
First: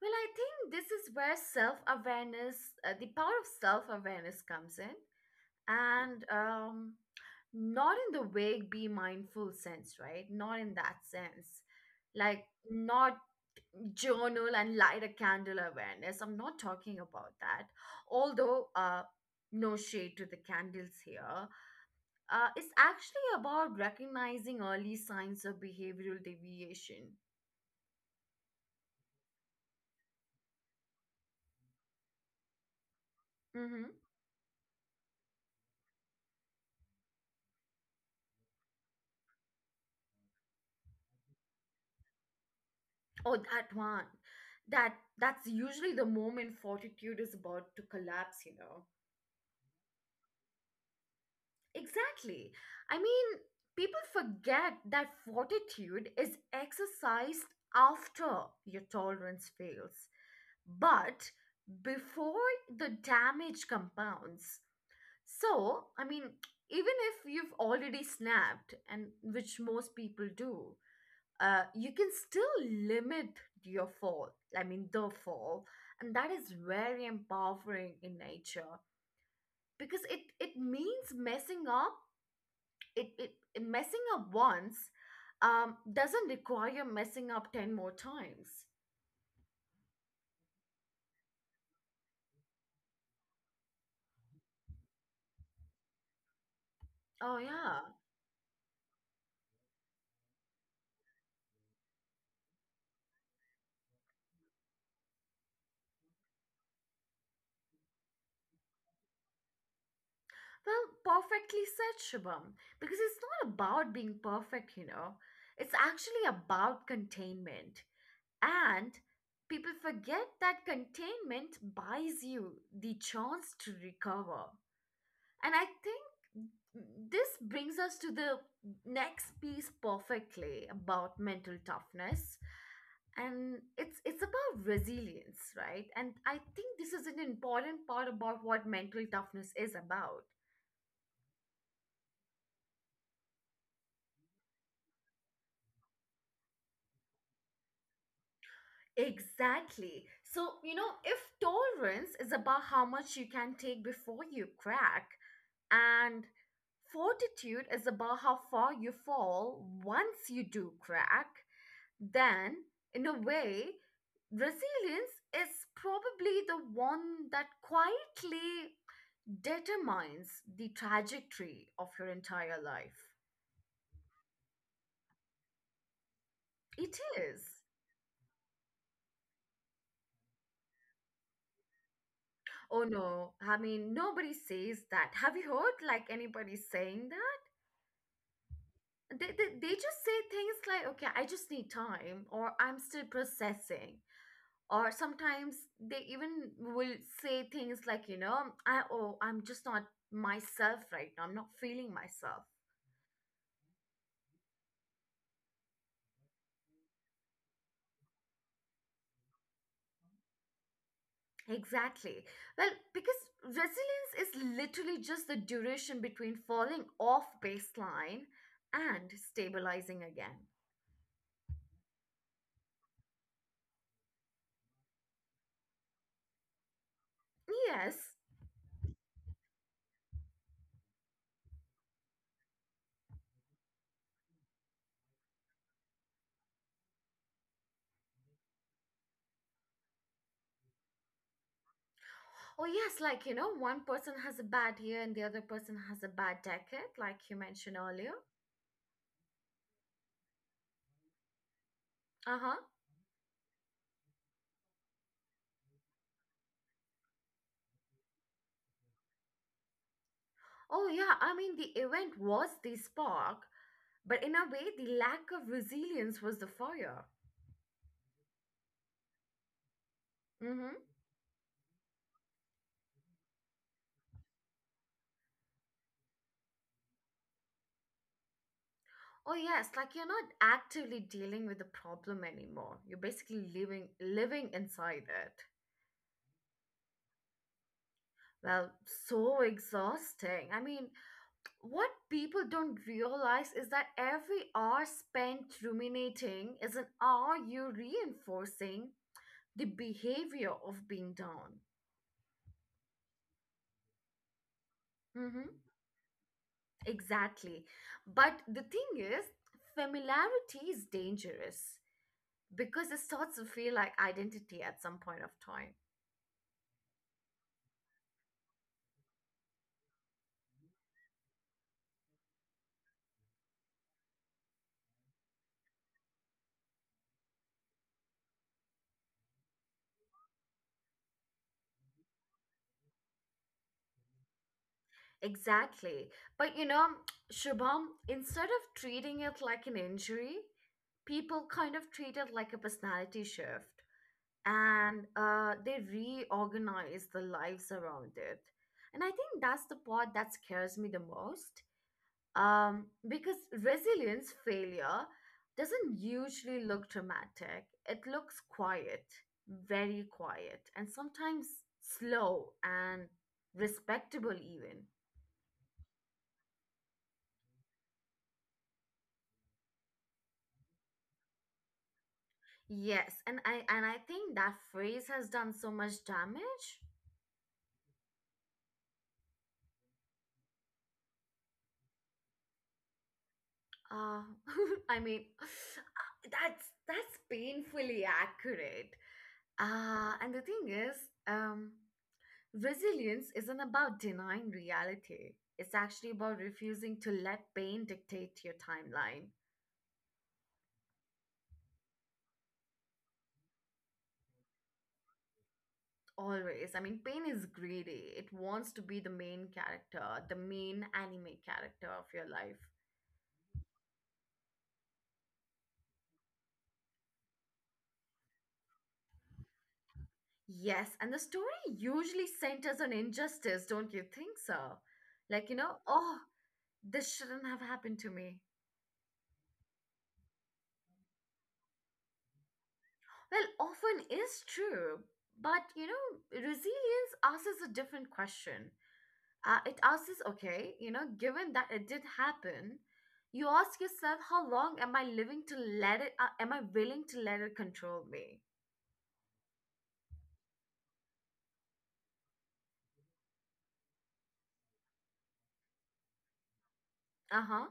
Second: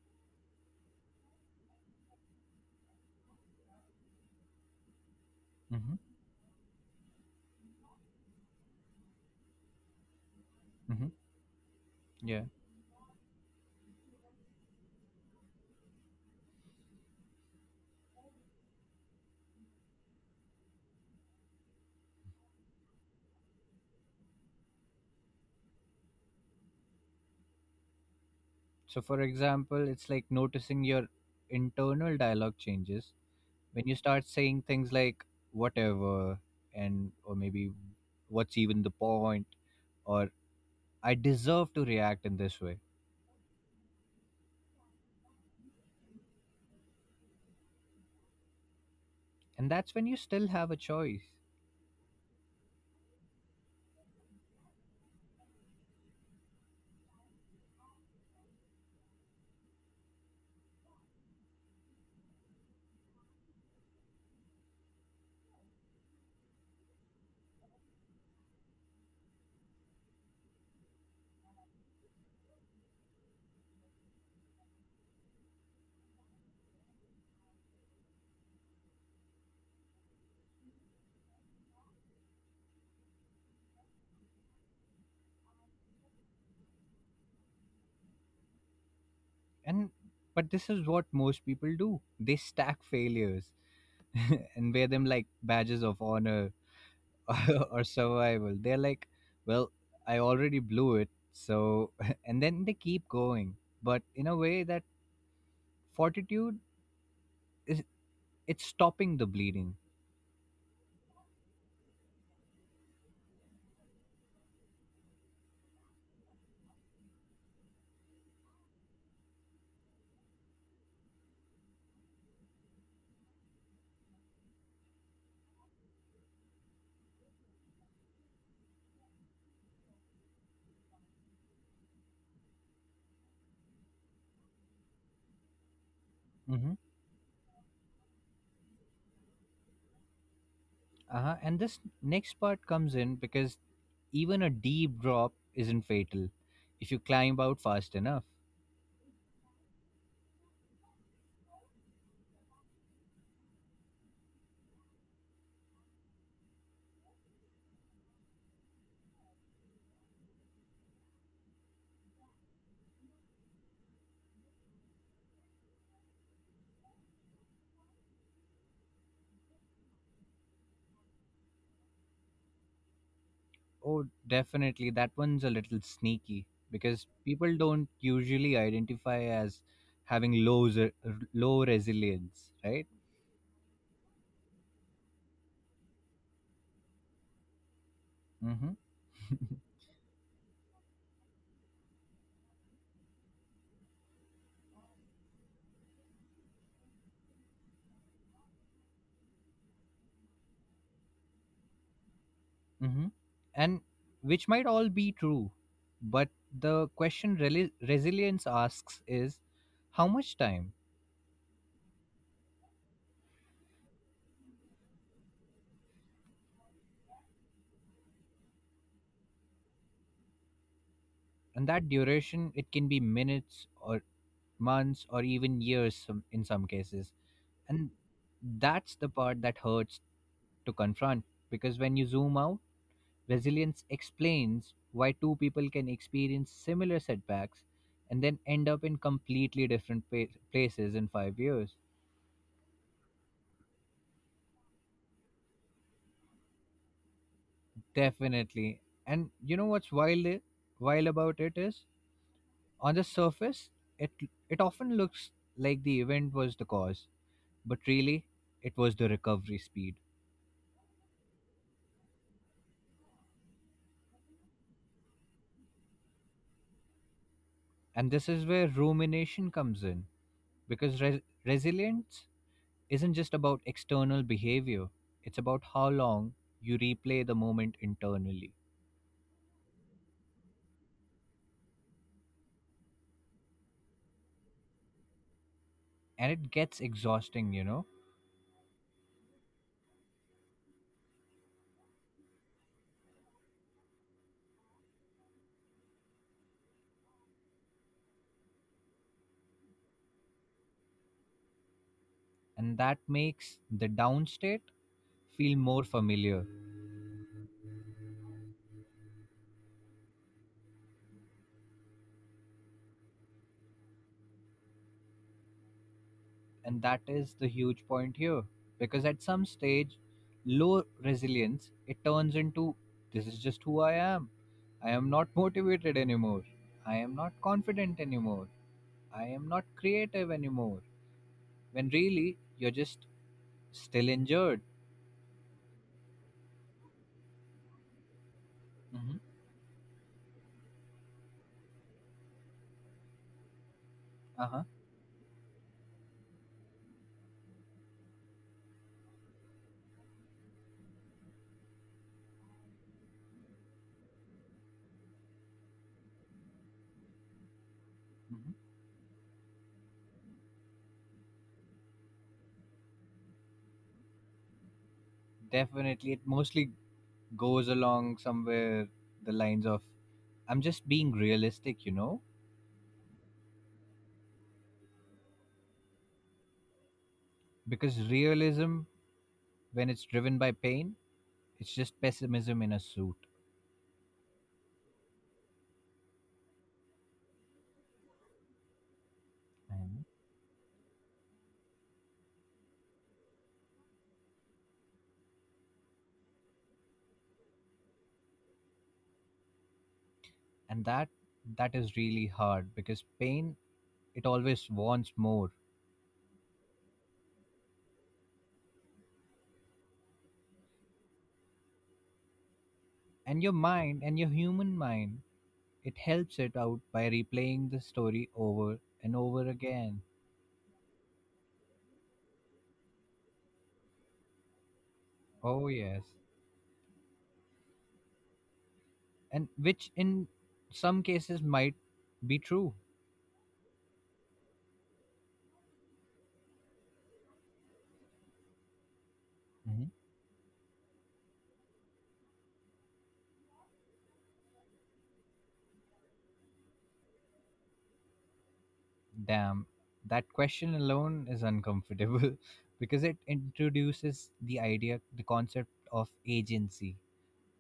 Well, I think this is where self awareness, the power of self awareness comes in, Hmm. and not in the vague be mindful sense, right? Not in that Hmm. sense. Like, Yeah. not journal and light a candle awareness. I'm not talking about that. Although, no shade to the candles here. It's actually about recognizing early signs of behavioral deviation. So, for example, it's like noticing your internal dialogue changes when Hmm. you start saying things like whatever, and or maybe what's even the point, or I deserve to react in this way. Oh, that one. That's usually the moment fortitude is about to collapse. You know. And that's when you still have a choice. Exactly. I mean, people forget that fortitude is exercised after your tolerance fails, but before the damage compounds. So, I mean, even if you've already snapped, and which most people do, you can still limit your fall. I mean, the fall, and that is very empowering in nature because it means messing up. Messing up once, doesn't require messing up 10 more times. And but this is what most people do. They stack failures and wear them like badges of honor Oh yeah. or survival. They're like, well, I already blew it. So and then they keep going, but in a way that fortitude is, it's stopping the bleeding. Well, perfectly said, Shubham, because it's not about being perfect. It's actually about containment. And people forget that containment buys you the chance to recover. And I think this brings us to the next piece perfectly about mental toughness, and it's about resilience, right? And I Hmm. think this is an important part about what mental toughness is about. Uh-huh. And this next part comes in because even a deep drop isn't fatal if you climb out fast enough. Exactly. So, if tolerance is about how much you can take before you crack, and fortitude is about how far you fall once you do crack, then, in a way, resilience is probably the one that quietly determines the trajectory of your entire life. Oh, definitely. That one's a little sneaky It because people is. don't usually identify as having low resilience, Oh right? no, I mean, nobody says that. Have you heard like anybody saying that? Mm-hmm. they, they, they just say things like, okay, I just need time, or I'm still processing, or sometimes they even will say things like, I'm just not myself right now, I'm not feeling myself. Mm-hmm. And which might all be true, but the question resilience asks is, how much time? Exactly. Well, because resilience is literally just the duration between falling off baseline and stabilizing again. And that duration, it can be minutes or months or even years in some cases. And Yes. that's the part that hurts to confront, because when you zoom out, resilience explains why two people can experience similar setbacks and then end up in completely different places in 5 years. Oh, yes, like, one person has a bad year and the other person has a bad decade, like you mentioned earlier. Definitely. And you know what's wild about it is, Uh huh. on the surface, it it often looks like the event was the cause, but really it was the recovery speed. Oh, yeah. I mean, the event was the spark, but in a way, the lack of resilience was the fire. And this is where rumination comes in, Mm-hmm. because resilience isn't just about external behavior, it's about how long you replay the moment internally. Oh, yes. Like, you're not actively dealing with the problem anymore. You're basically living inside it. And it gets exhausting, you know, Well, so exhausting. I mean, what people don't realize is that every hour spent ruminating is an hour you're reinforcing the behavior of being down. and that makes the down state Mm-hmm. feel more familiar. Exactly. But the thing is, familiarity is dangerous because it starts to feel like identity at some point of time. And that is the huge point here, because at some stage, low resilience it turns into, this is just who I am. I am not motivated anymore. I am not confident anymore. I am not creative anymore. When really, you're just still injured. Exactly. But you know, Shubham, instead of treating Mm-hmm. it like an injury, people kind of treat it like a personality shift and they reorganize the lives around it. And I think that's the part that scares me the most. Because resilience failure doesn't usually look dramatic. It looks Mhm. quiet, very quiet, and sometimes slow and respectable even. Definitely, it mostly goes along somewhere the lines of, I'm just being realistic, you know? Yes, and I think that phrase has done so much damage. Because realism, when it's driven by pain, it's just pessimism in a suit. Uh, I mean, that's painfully accurate. Mhm. And the thing is, um, resilience isn't about denying reality. It's actually about refusing to let pain dictate your timeline. And that that is really hard because pain, it always wants more. Always. I mean, pain is greedy. It wants to be the main character, the main anime character of your life. And your mind, and your human mind, it helps it out by replaying the story over and over again. Yes, and the story usually centers on injustice, don't you think so? Like, you Oh know, yes. oh, this shouldn't have happened to me. And which in some cases might be true. Well, often is true, but you know, resilience asks us a different question. It asks us, okay, you know, given that it did happen, you ask yourself, how long am I living to let it, am I willing to let it control me? Damn, that question alone is uncomfortable because it introduces the idea, the concept of agency, Uh huh,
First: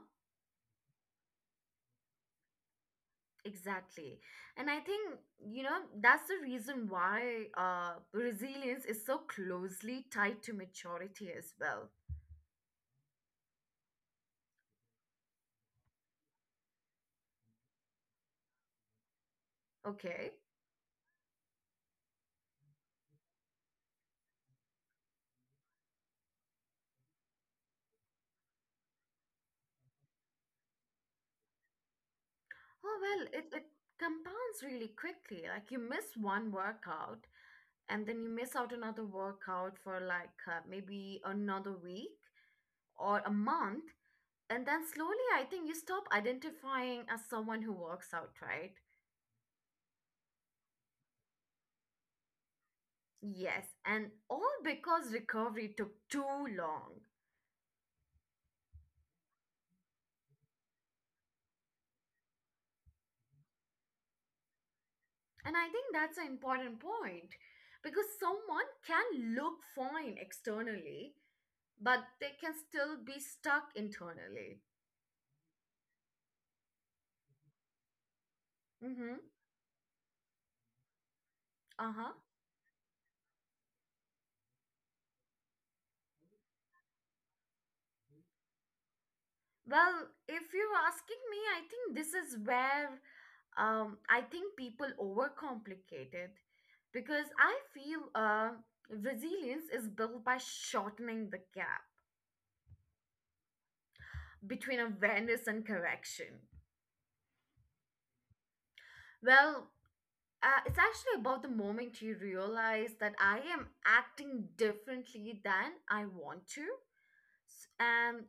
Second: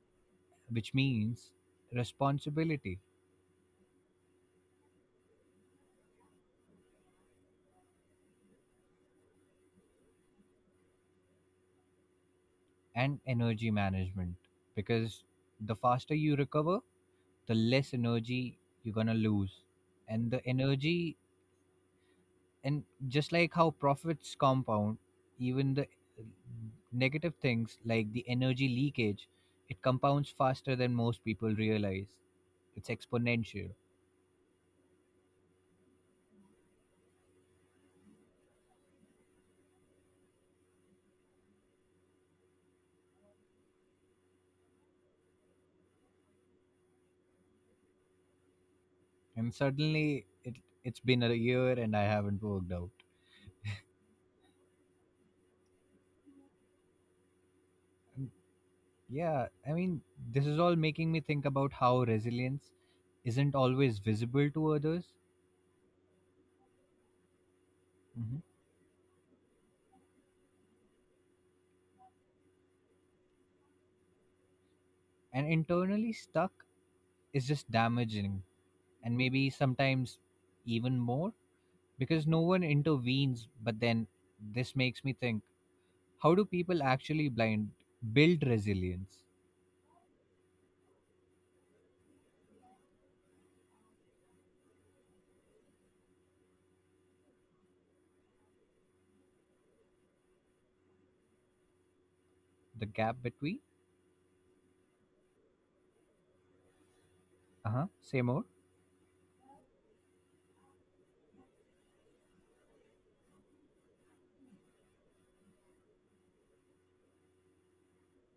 which means responsibility exactly. And I think, you know, that's the reason why resilience is so closely tied to maturity as well. and energy management. Because the faster you recover, the less energy you're gonna lose. And Okay. the energy and just like how profits compound, even the negative things like the energy leakage, it compounds faster than most people realize. It's Oh, well, it exponential. compounds really quickly. Like you miss one workout and then you miss out another workout for like maybe another week or a month. And then slowly, I think you stop identifying as someone who works out, right? And suddenly it it's been a year and I haven't worked out. Yes, and all because recovery took too long. Yeah, I mean, this is all making me think about how resilience isn't always visible to others. And I think that's an important point because Mhm. someone can look fine externally, but they can still be stuck internally. And internally stuck is just damaging, and Mm-hmm. maybe sometimes even more, Uh-huh. because no one intervenes. But then this makes me think, how do people actually blind build resilience? Well, if you're asking me, I think this is where I think people overcomplicate it because I feel resilience is built by shortening the gap The gap between. between awareness and correction. Uh-huh. Say more. Well, it's actually about the moment you realize that I am acting differently than I want to. And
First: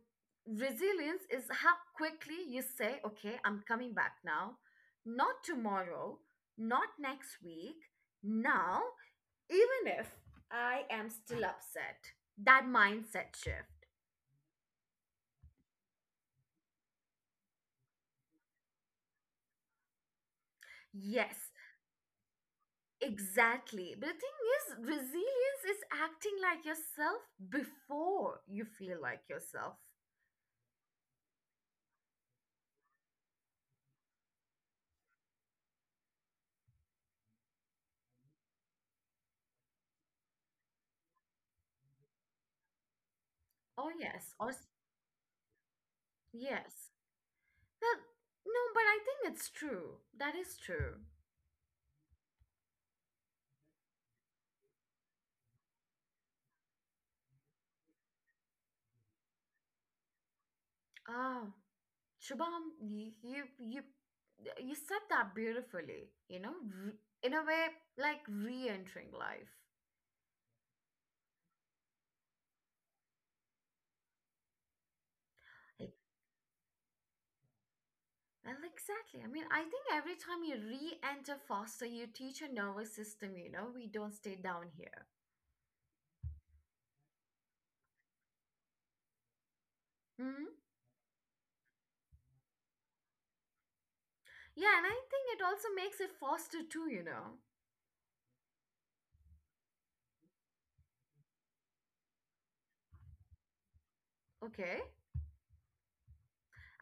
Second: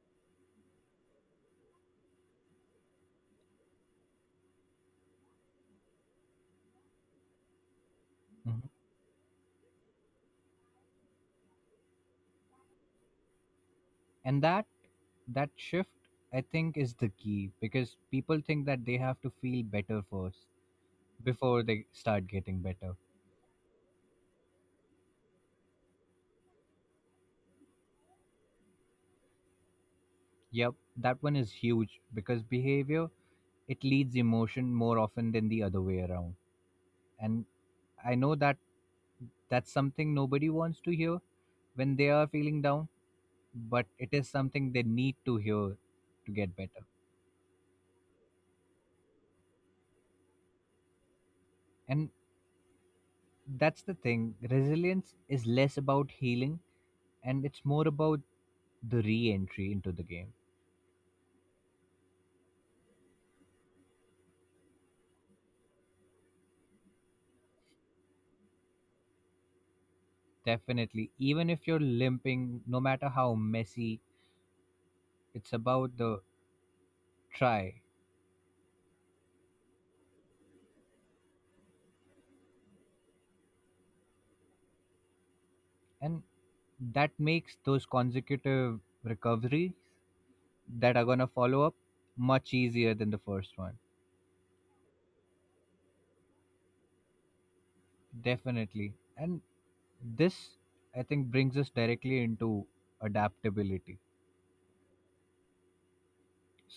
resilience is how quickly you say, okay, I'm coming back now, not tomorrow, not next week, Hmm. now, even if I am still upset. That mindset shift. And that that shift, I think, is the key, because people think that they have to feel better first Yes, before they start getting better. exactly. But the thing is, resilience is acting like yourself before you feel like yourself. Yep, that one is huge because behavior, it leads emotion more often than the other way around. And I know that that's something nobody wants to hear when they are feeling down, but Oh, it is yes. Something they need to hear to get better. Yes. Well, no, but I think it's true. That is true. And that's the thing, resilience is less about healing and it's more about the re entry into the game. Oh, Shubham, you said that beautifully. You know, re- in a way, like re entering life. Definitely, even if you're limping, no matter how messy, it's about the try. Well, exactly. I mean, I think every time you re-enter foster, you teach your nervous system, you know, we don't stay down here. And that makes those consecutive recoveries Hmm? that are going to follow up much easier than the first one. Yeah, and I think it also makes it foster too, you know. Definitely. And this, I think, brings us directly into adaptability. Okay.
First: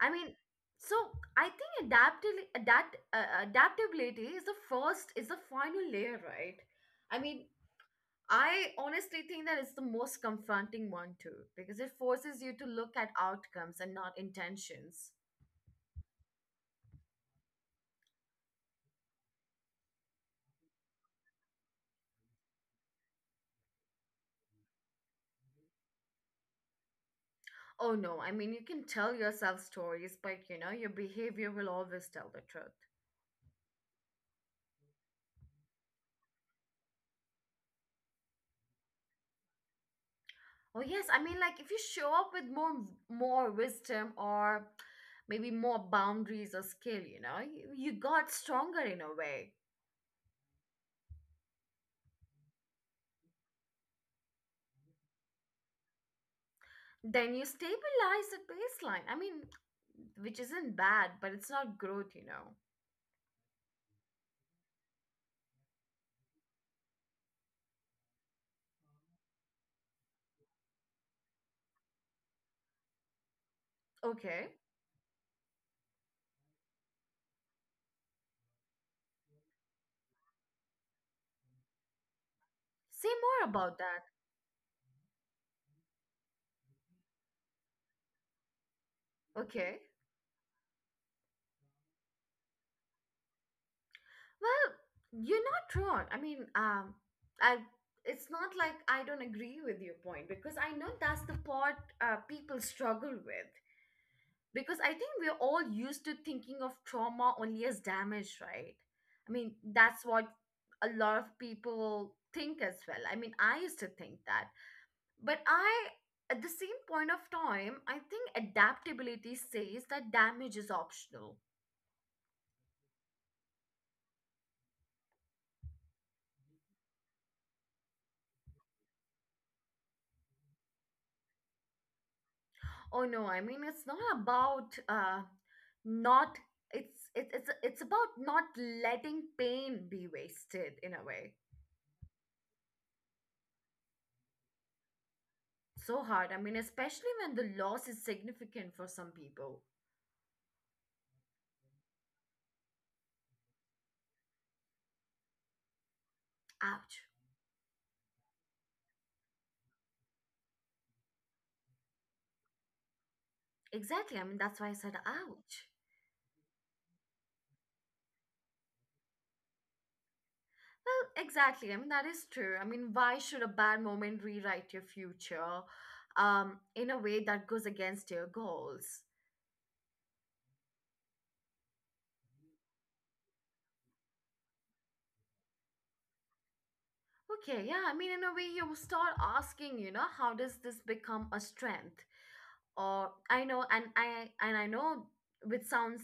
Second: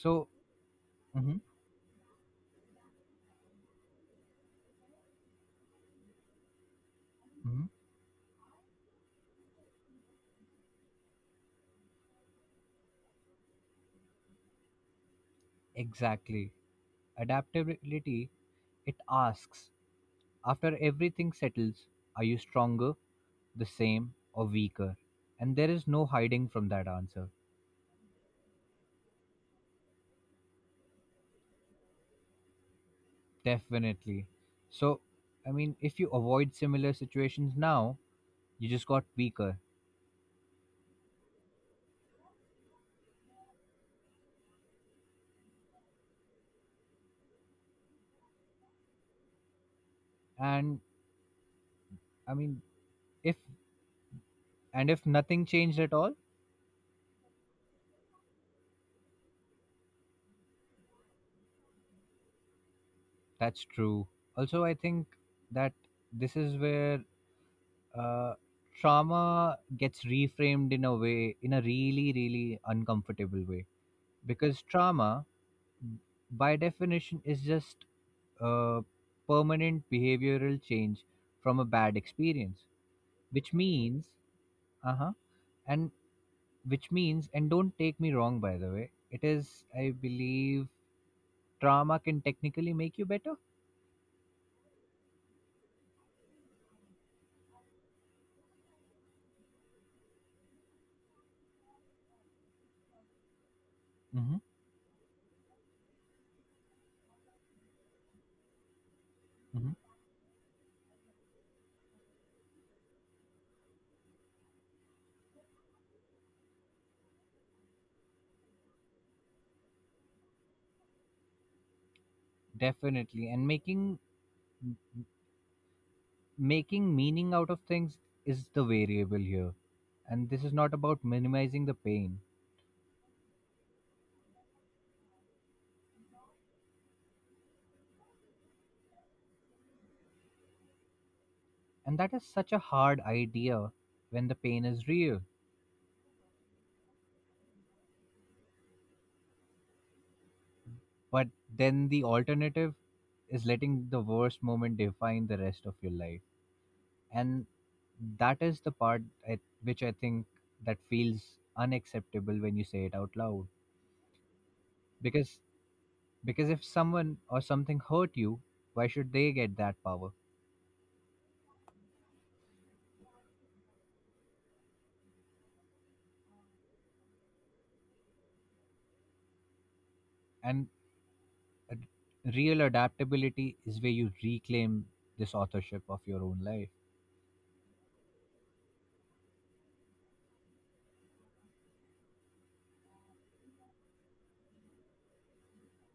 I mean, so hmm. I think adaptability is the final layer, right? I mean, Hmm. I honestly think that it's the most confronting one too, because it forces you to look at outcomes and not intentions. Exactly. Adaptability, it asks, after everything settles, are you stronger, the same, or weaker? And there is no hiding from that answer. Oh no, I mean, you can tell yourself stories, but you know, your behavior will always tell the truth. Definitely. So, I mean, if you avoid similar situations now, you just got weaker. Oh yes, I mean, like if you show up with more wisdom or maybe more boundaries or skill, you know, you got stronger in a way. And I mean, if and if nothing changed at all, Then you stabilize the baseline. I mean, which isn't bad, but it's not growth, you know. that's true. Also, I think that this is where uh, trauma gets reframed in a way in a really really uncomfortable way, Okay. because trauma by definition is just a permanent behavioral change from a bad experience, Say more which about that. means, uh-huh, and which means, and don't take me wrong by the way, it is, Okay. I believe trauma can technically make you better. Well, you're not wrong. I mean, I it's not like I don't agree with your point because I know that's the part people struggle with Hmm. because I think we're all used to thinking of trauma only as damage, right? I mean, Hmm. that's what a lot of people think as well. I mean, I used to think that, but I at the same point of time, I think adaptability says that damage is optional. Definitely. And making making meaning out of things is the variable here, and this is not about minimizing the pain. Oh no, I mean it's not about not, it's about not letting pain be wasted in a way. And that is such a hard idea when the pain is real, So hard. I mean, especially when the loss is significant for some people. but then the alternative is letting the worst moment define the rest of your life. Ouch. And that is the part at which I think that feels unacceptable when you say it out loud. Exactly. I mean, that's why I said because ouch. because if someone or something hurt you, why should they get that power? Well, exactly. I mean, that is true. I mean, why should a bad moment rewrite your future in a way that goes against your goals? And uh, real adaptability is where you reclaim this authorship of your own life. Okay, yeah, I mean, in a way, you start asking, you know, how does this become a strength? Or I know and I know which sounds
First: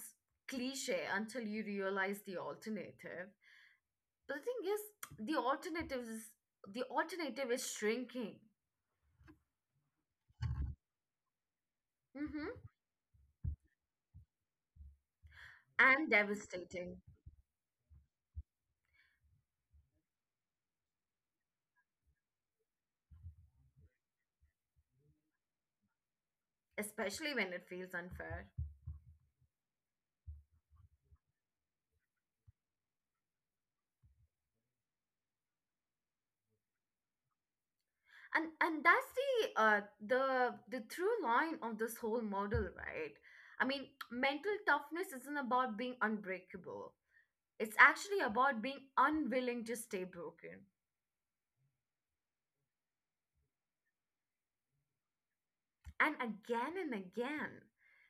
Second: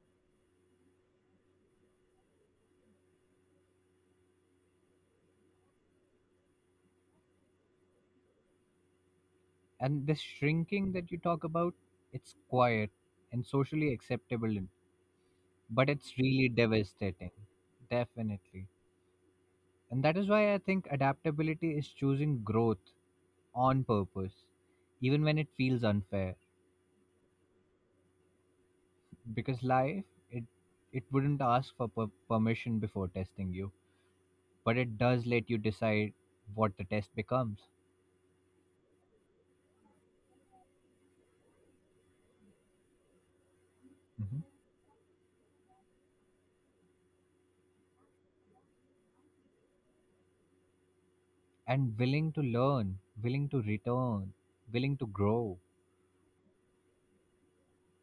cliche until you realize the alternative. But the thing is, the alternative is the alternative is shrinking. And this shrinking that you talk about, it's Hmm. quiet and socially acceptable, but And it's really devastating, devastating. Definitely. And that is why I think adaptability is choosing growth on purpose, even when it feels unfair. especially when it feels unfair. Because life, it, it wouldn't ask for permission before testing you, but it does let you decide what the test becomes. And that's the the through line of this whole model, right? I mean, Mhm. mental toughness isn't about being unbreakable, it's actually about being unwilling to stay broken. And willing to learn, willing to return, willing to grow. And again and again,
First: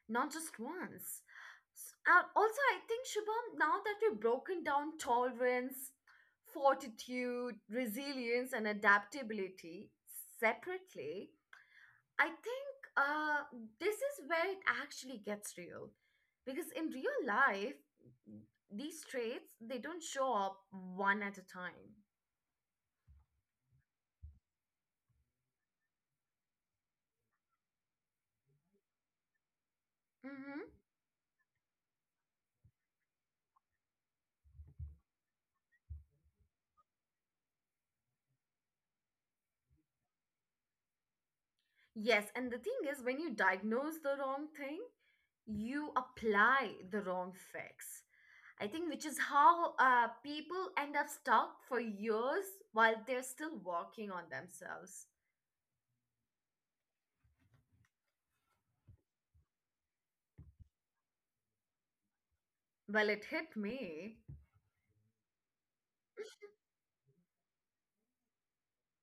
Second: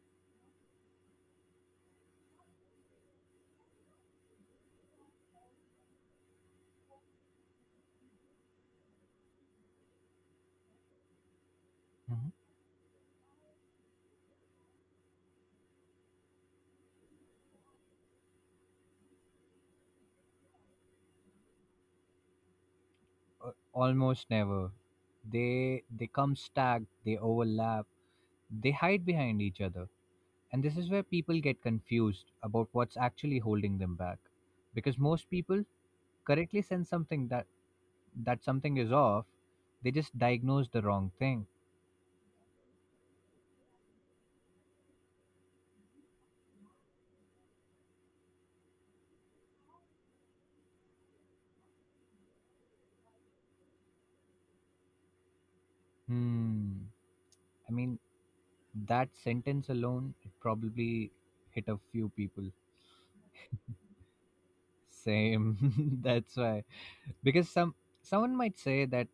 not just once. Also, I think, Shubham, now that we've broken down tolerance, fortitude, resilience, and adaptability separately, I think this is where it actually gets real. Because in real life, these traits, they don't show up one at a time. Almost never. They come stacked, they overlap, they hide behind each other. And Hmm. this is where people get confused about what's actually holding them back. Because most people correctly sense something that that something is off, they just diagnose the wrong thing. Yes, and the thing is, when you diagnose the wrong thing, you apply the wrong fix. I think, which is how people end up stuck for years while they're still working on themselves. Hmm. I mean, that sentence alone, it probably hit a few people. Well, it hit me. Same. That's why. Because someone might say that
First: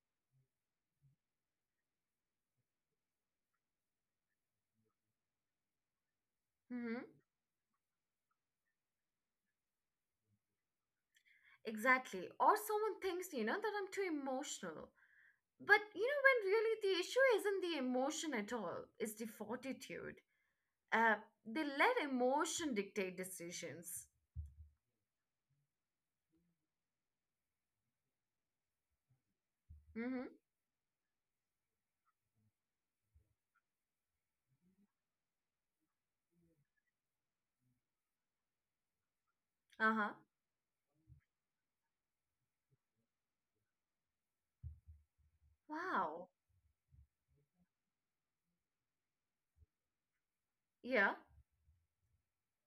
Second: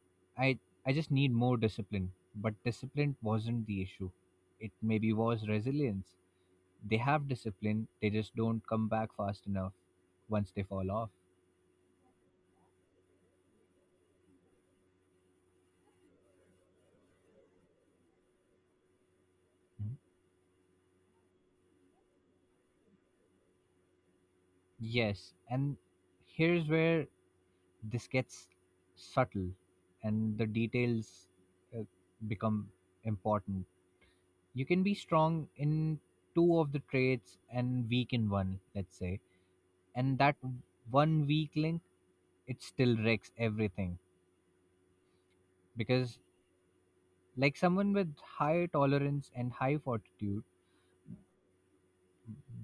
i I just need more discipline, but discipline wasn't the issue. It maybe was resilience. They Hmm. have discipline, they just don't come back fast enough once they fall off. Exactly. Or someone thinks, you know, that I'm too emotional. But, you know, when really the issue isn't the emotion at all, it's the Mhm. fortitude. Uh, they let emotion dictate decisions. Yes, and here's where this gets subtle, and Mm-hmm. the details uh, become important. You can be strong in two of the traits and weak in one, let's say, Uh huh. and that one weak link, it still wrecks everything. Because Wow. like someone with high tolerance and high fortitude Yeah.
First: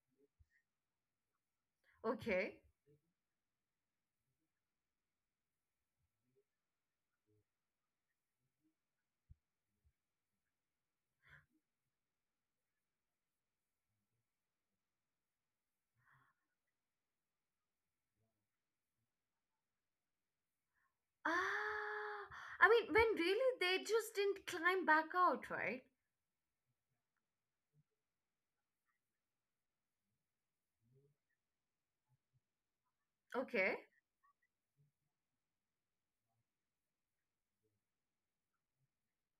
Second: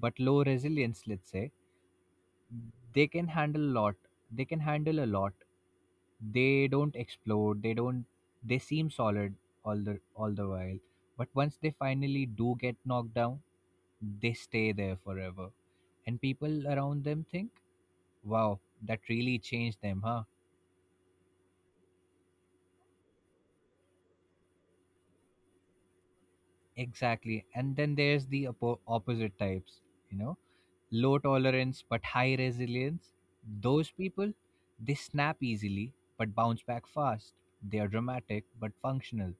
but low resilience, let's say, Okay. they can handle a lot, they don't explode, they don't, they seem solid all the while. But once they finally do get knocked down, they stay there forever, and people around them think, wow, that really changed them, huh? Ah, I mean, when really they just didn't climb back out, right? Exactly. And then there's the opposite types, you know, low tolerance but high resilience. Okay, Those people, they snap easily but bounce back fast. They are dramatic but functional.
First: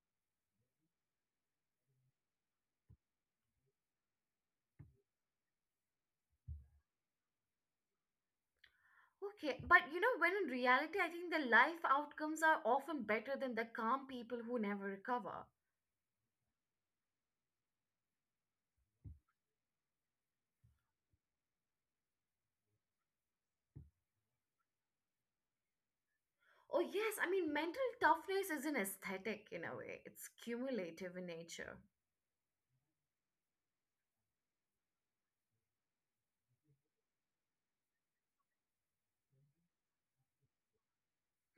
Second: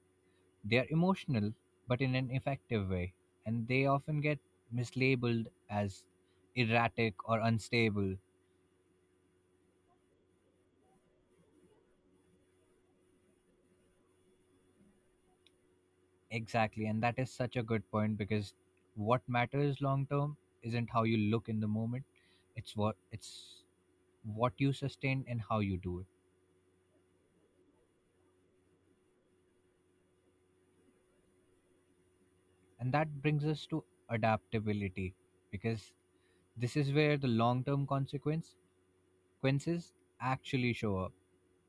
They are emotional but in an effective way. And they often get mislabeled as erratic or unstable. okay. But you know, when in reality, I think the life outcomes are often better than the calm people who never recover. Exactly. And that is such a good point because what matters long term isn't how you look in the moment, it's what you sustain and how you do it. Oh, yes, I mean, mental toughness is an aesthetic in a way, it's cumulative in nature. And that brings us to adaptability, because this is where the long term consequences actually show up.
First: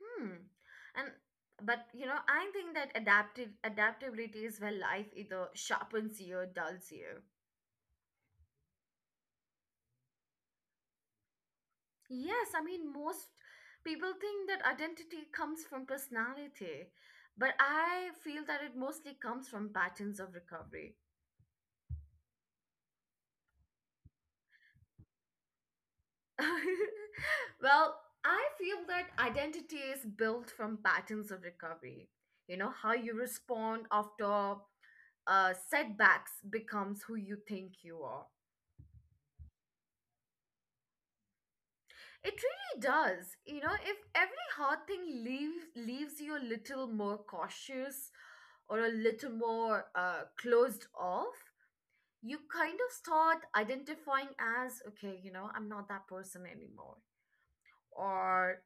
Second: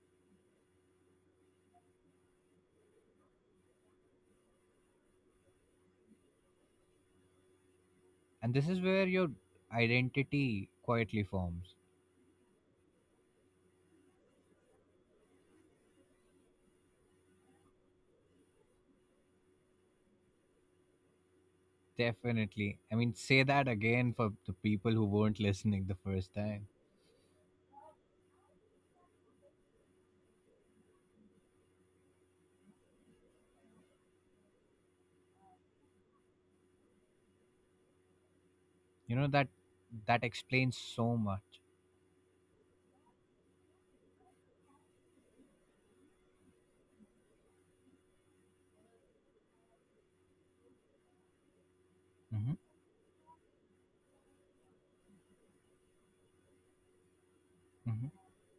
Hmm. And but you know, I think that adaptive adaptability is where life either sharpens you or dulls you. And this is where your identity quietly forms. Yes, I mean, most people think that identity comes from personality, but I feel that it mostly comes from patterns of recovery. Definitely. I mean, say that again for the people who weren't listening the first time. Well, I feel that identity is built from patterns of recovery. You know, how you respond after setbacks becomes who you think you are. You know, that explains so much. It really does. You know, if every hard thing leaves you a little more cautious or a little more closed off, you Hmm. kind of start identifying as, okay, you know, I'm not that person anymore, Hmm. or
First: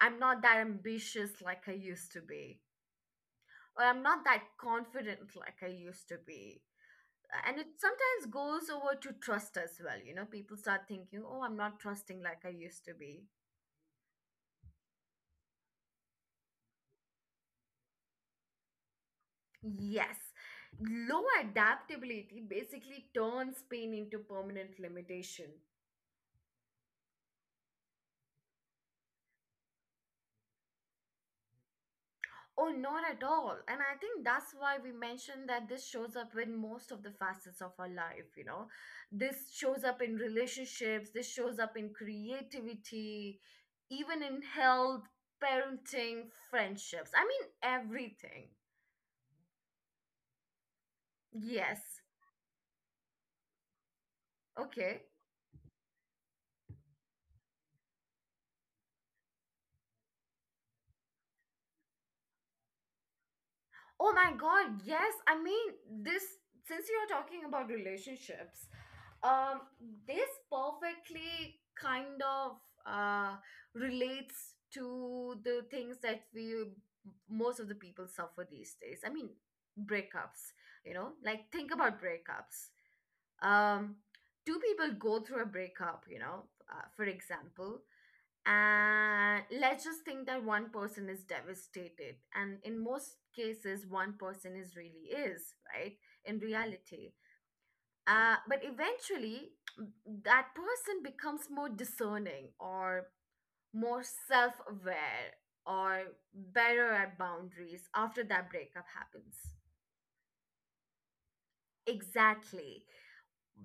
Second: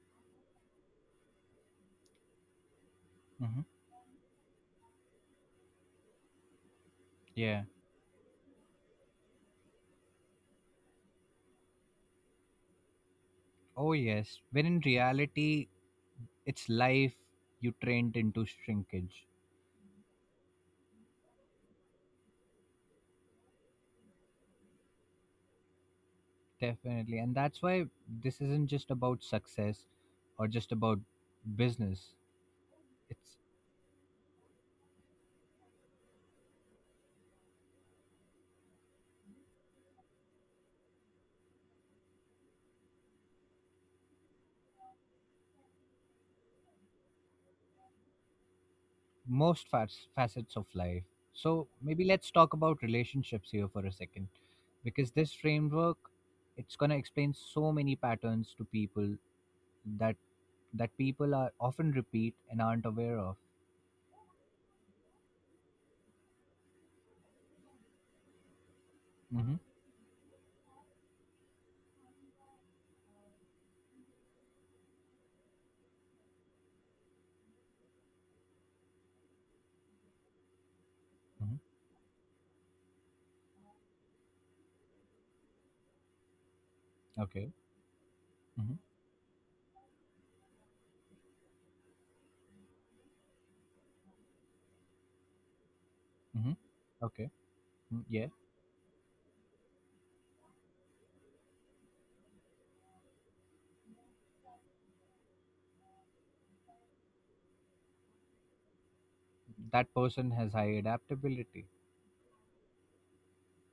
I'm not that ambitious like I used to be, Hmm. or I'm not that confident like I used to be. And Yeah. it sometimes goes over to trust as well. You know, people start thinking, oh, I'm not trusting like I used to be. Oh, yes. When in reality, it's life you trained into shrinkage. Yes. Low adaptability basically turns pain into permanent limitation. Definitely. And that's why this isn't just about success or just about business. Oh, not at It's all. And I think that's why we mentioned that this shows up in most of the facets of our life, you know. This shows up in relationships, this shows up in creativity, even in health, parenting, friendships. I mean, everything. most facets of life. So Yes. maybe let's talk about relationships here for a second, Okay. because this framework, it's gonna explain so many patterns to people that that people are often repeat and aren't aware of. Oh my God. Yes. I mean, this, since you're talking about relationships, Mm-hmm. um this perfectly kind of uh relates to the things that we most of the people suffer these days. I mean, breakups, you know, like Mm-hmm. think about breakups. um Two people go through a breakup, you know, for Okay. example, Mm-hmm. and let's just think that one person is devastated, and in most cases one person is really is right in Mm-hmm. reality. Okay. Mm, yeah. But eventually, m- that person becomes more discerning or more self aware or better at boundaries after that breakup happens. That person has high adaptability. Exactly.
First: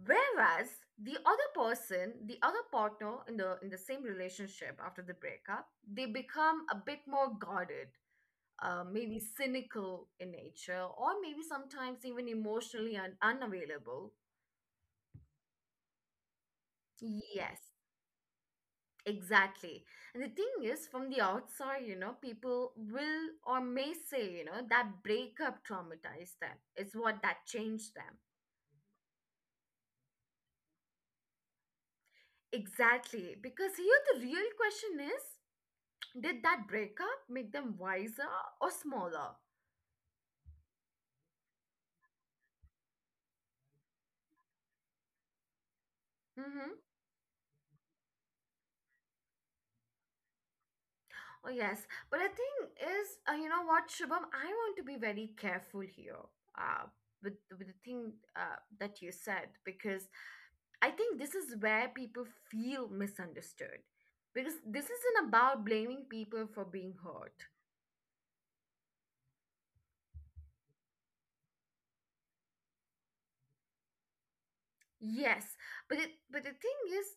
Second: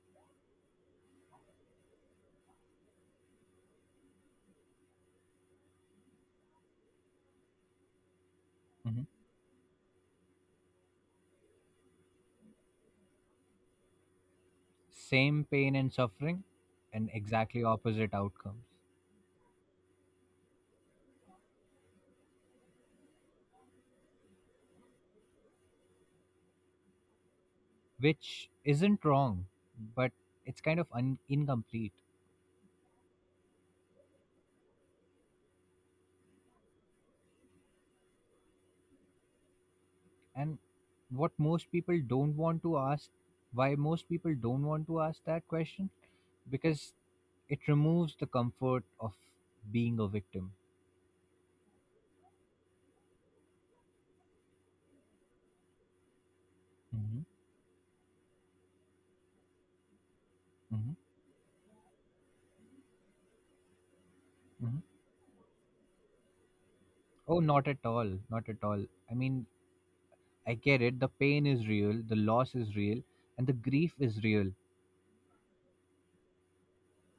Whereas the other person, the other partner in the same relationship after the breakup, they become a bit more guarded, Hmm. maybe cynical in nature, or maybe sometimes even emotionally unavailable. Same pain and suffering, and exactly Yes. opposite outcomes, Exactly. And the thing is, from the outside, you know, people will or may say, you know, that breakup traumatized them. It's what that changed them. which isn't wrong, but it's kind of incomplete. Exactly. Because here the real question is did that breakup make them wiser or smaller? And what most people don't want to ask, why most people don't want to ask that question, Mm-hmm. because it removes the comfort of being a victim. Oh, yes. But the thing is, you know what, Shubham, I want to be very careful here uh, Hmm. with, the thing that you said because Hmm. I think this is where people feel misunderstood because Hmm. this isn't about blaming people for being Oh, hurt. not at all, not at all. I mean i get it, the pain is real, the loss is real, and the grief is real. Yes, but the thing is,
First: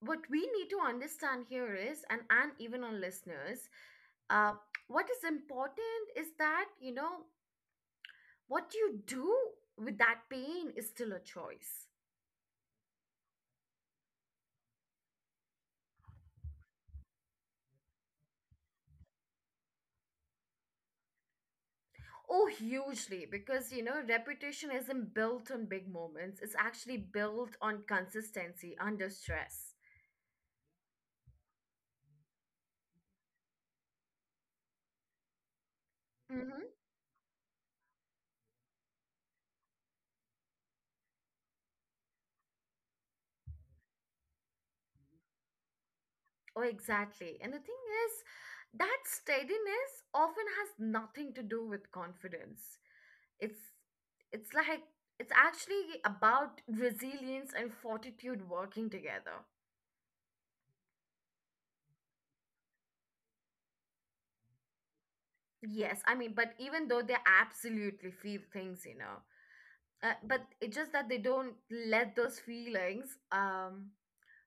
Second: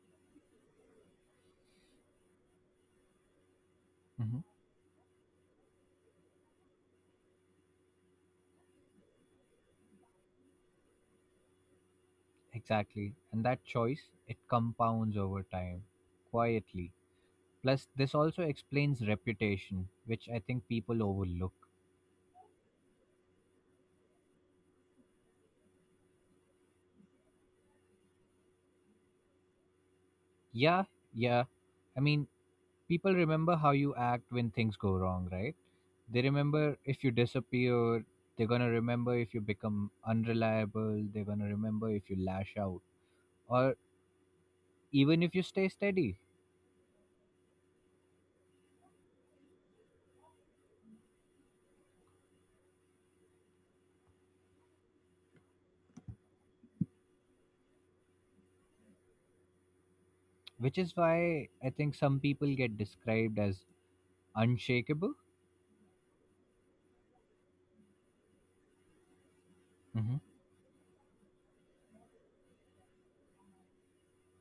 what we need to understand here is, and even on listeners, Hmm. uh, what is important is that you know what you do with that pain is still a choice. Exactly, and that choice, it compounds over time, quietly. Plus this also explains reputation, which I think people overlook. Oh, hugely, because you know, reputation isn't built on big moments. It's actually built on consistency under stress. Yeah, yeah. I mean, people remember how you act when things go wrong, right? They Mm-hmm. remember if you disappear, they're gonna remember if you become unreliable, they're gonna remember if you lash out, or even if you stay steady, Oh, exactly. And the thing is, that steadiness often has nothing to do with confidence. It's it's it's actually about resilience and fortitude working together. which is why I think some people get described as unshakable. Yes, I mean, but even though they absolutely feel things, Hmm. but it's just that they don't let those feelings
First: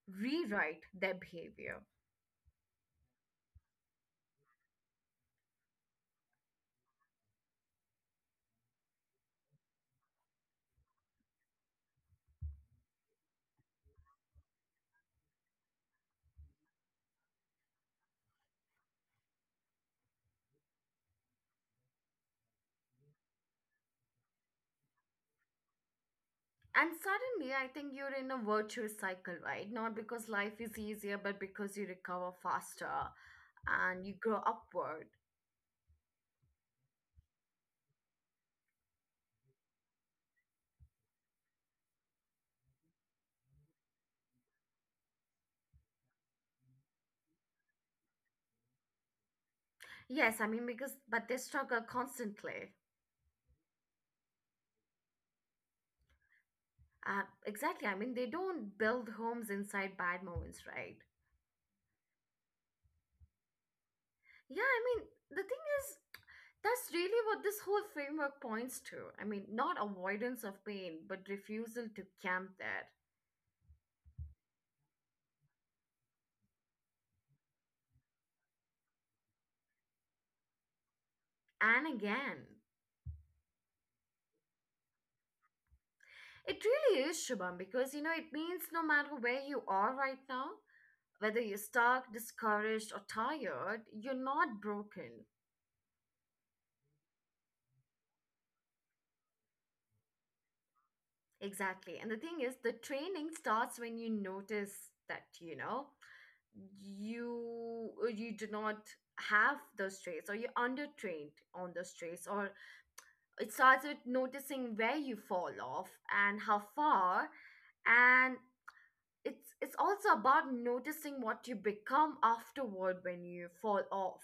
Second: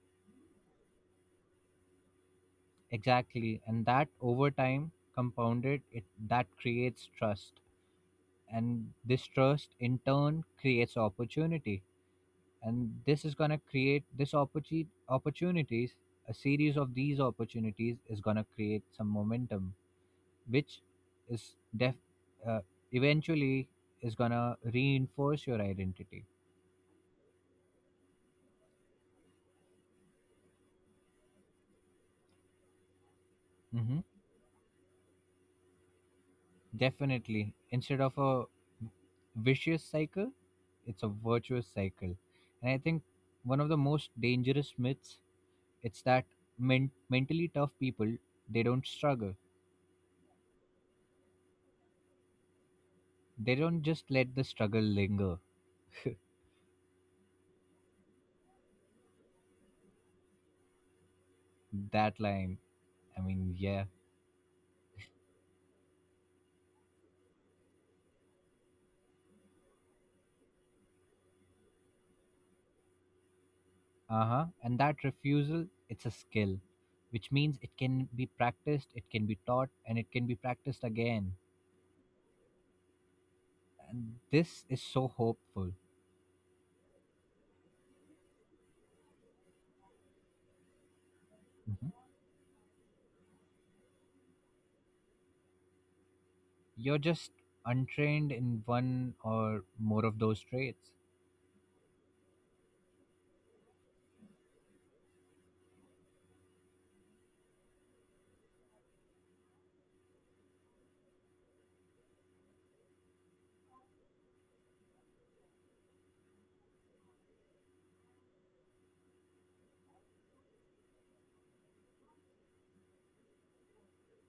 rewrite their behavior. Exactly, and that over time compounded, it that creates trust, and this trust in turn creates opportunity, and this is going to create this opportunity opportunities, a series of these opportunities is going to create some momentum, which is def uh, eventually is going to reinforce your identity. And suddenly, I think you're in a virtuous cycle, right? Not because life is easier, but because you recover faster Hmm. and you grow upward. Definitely. Instead of a vicious cycle, it's a virtuous cycle. And I think one of the most dangerous myths, it's that men- mentally tough people, they don't struggle, Yes, I mean, because, but they struggle constantly. they don't just let the struggle linger. Exactly. I mean, they don't build homes inside bad moments, right? That line, I mean, yeah. Yeah, I mean, the thing is, that's really what this whole framework points to. I mean, not avoidance of pain, but refusal to camp there. Uh huh. And that refusal, it's a skill, which means it can be practiced, it can be taught, and it can be practiced again. And again. And this is so hopeful. It really is, Shubham, because you know, it means no matter where you are right now, whether you're Mhm. stuck, discouraged, or tired, you're not broken. You're just untrained in one or more of those traits. Exactly. And the thing is, the training starts when you notice that, you know, you do not have those traits or you're undertrained on those traits, or it starts with noticing where you fall off and how far, and it's also about noticing what you become afterward when you fall off.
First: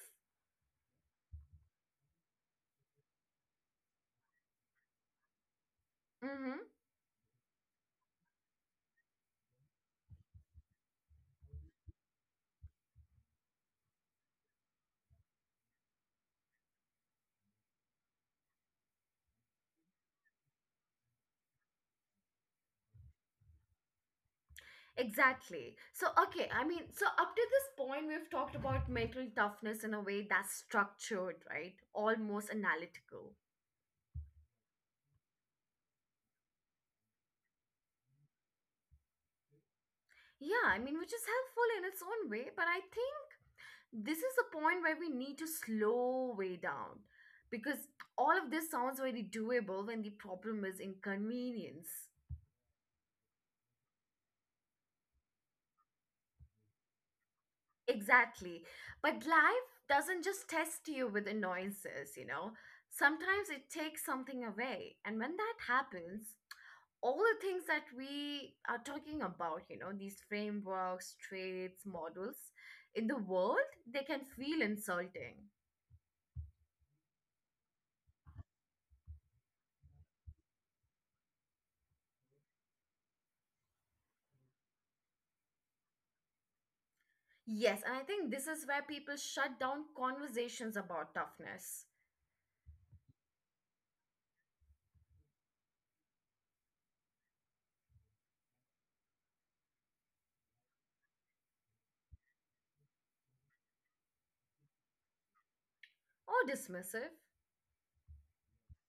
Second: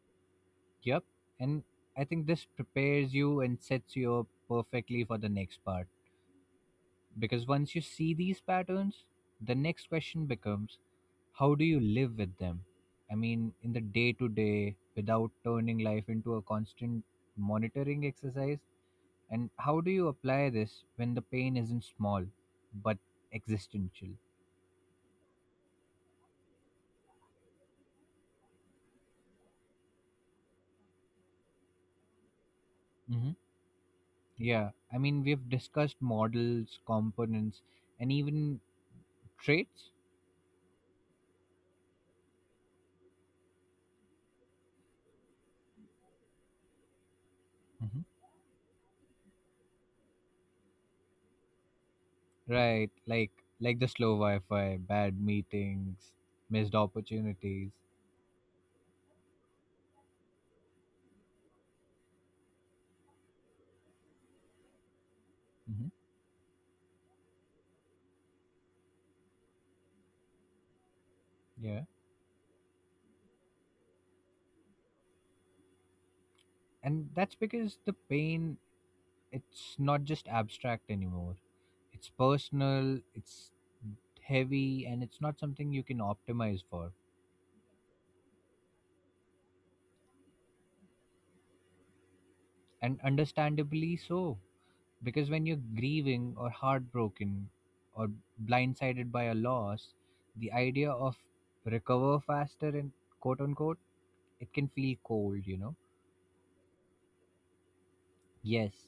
Yep. And I think this prepares you and sets you up perfectly for the next part. Mm-hmm. Because once you see these patterns, the next question becomes, how do you live with them? I mean, in the day to day, without turning life into a constant monitoring exercise? And how do you apply this when the pain isn't small but existential? Exactly. So okay, I mean, so up to this point we've talked about mental toughness in a way that's structured, right? Almost analytical. Hmm. Yeah, I mean, we've discussed models, components, and even traits. Yeah, I mean, which is helpful in its own way, but I think this is a point where we need to slow way down, because Hmm. all of this sounds very doable when the problem is inconvenience. Right? Like the slow Wi Fi, bad meetings, missed opportunities. Exactly. But life doesn't just test you with annoyances, you know. Sometimes it takes something away. And when that Hmm. happens, all the things that we are talking about, you know, these frameworks, Yeah. traits, models in the world, they can feel insulting. And that's because the pain, it's not just abstract anymore. It's personal, it's heavy, and it's not something you can optimize for. Yes, and I think this is where people shut down conversations about toughness And understandably so, because when you're grieving or heartbroken or blindsided by a loss, the idea of recover faster and quote unquote, it can feel cold, you know? or dismissive. Yes.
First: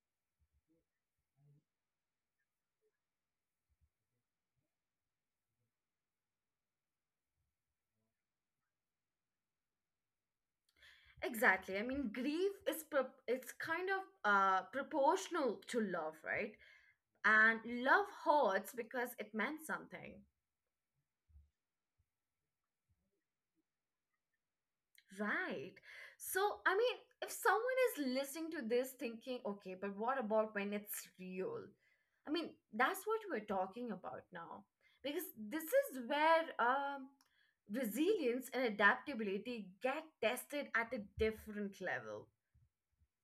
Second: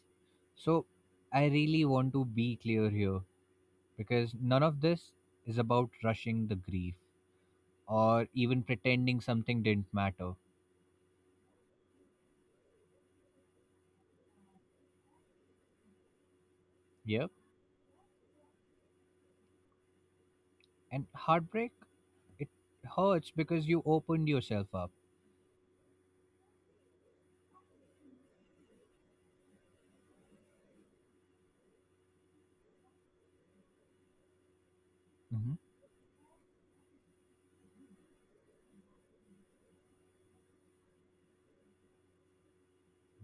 So I really want to be clear here, because none of this is about rushing the grief, or even pretending something didn't matter. Exactly. I mean, grief is it's kind of proportional to love, right? Yeah. And love hurts because it meant something. And heartbreak, it hurts because you opened yourself up. Right, so I mean, if someone is listening to this thinking, okay, but what about when it's real, I mean, that's what we're talking about now, because Mhm. this is where resilience and adaptability get tested at a different level.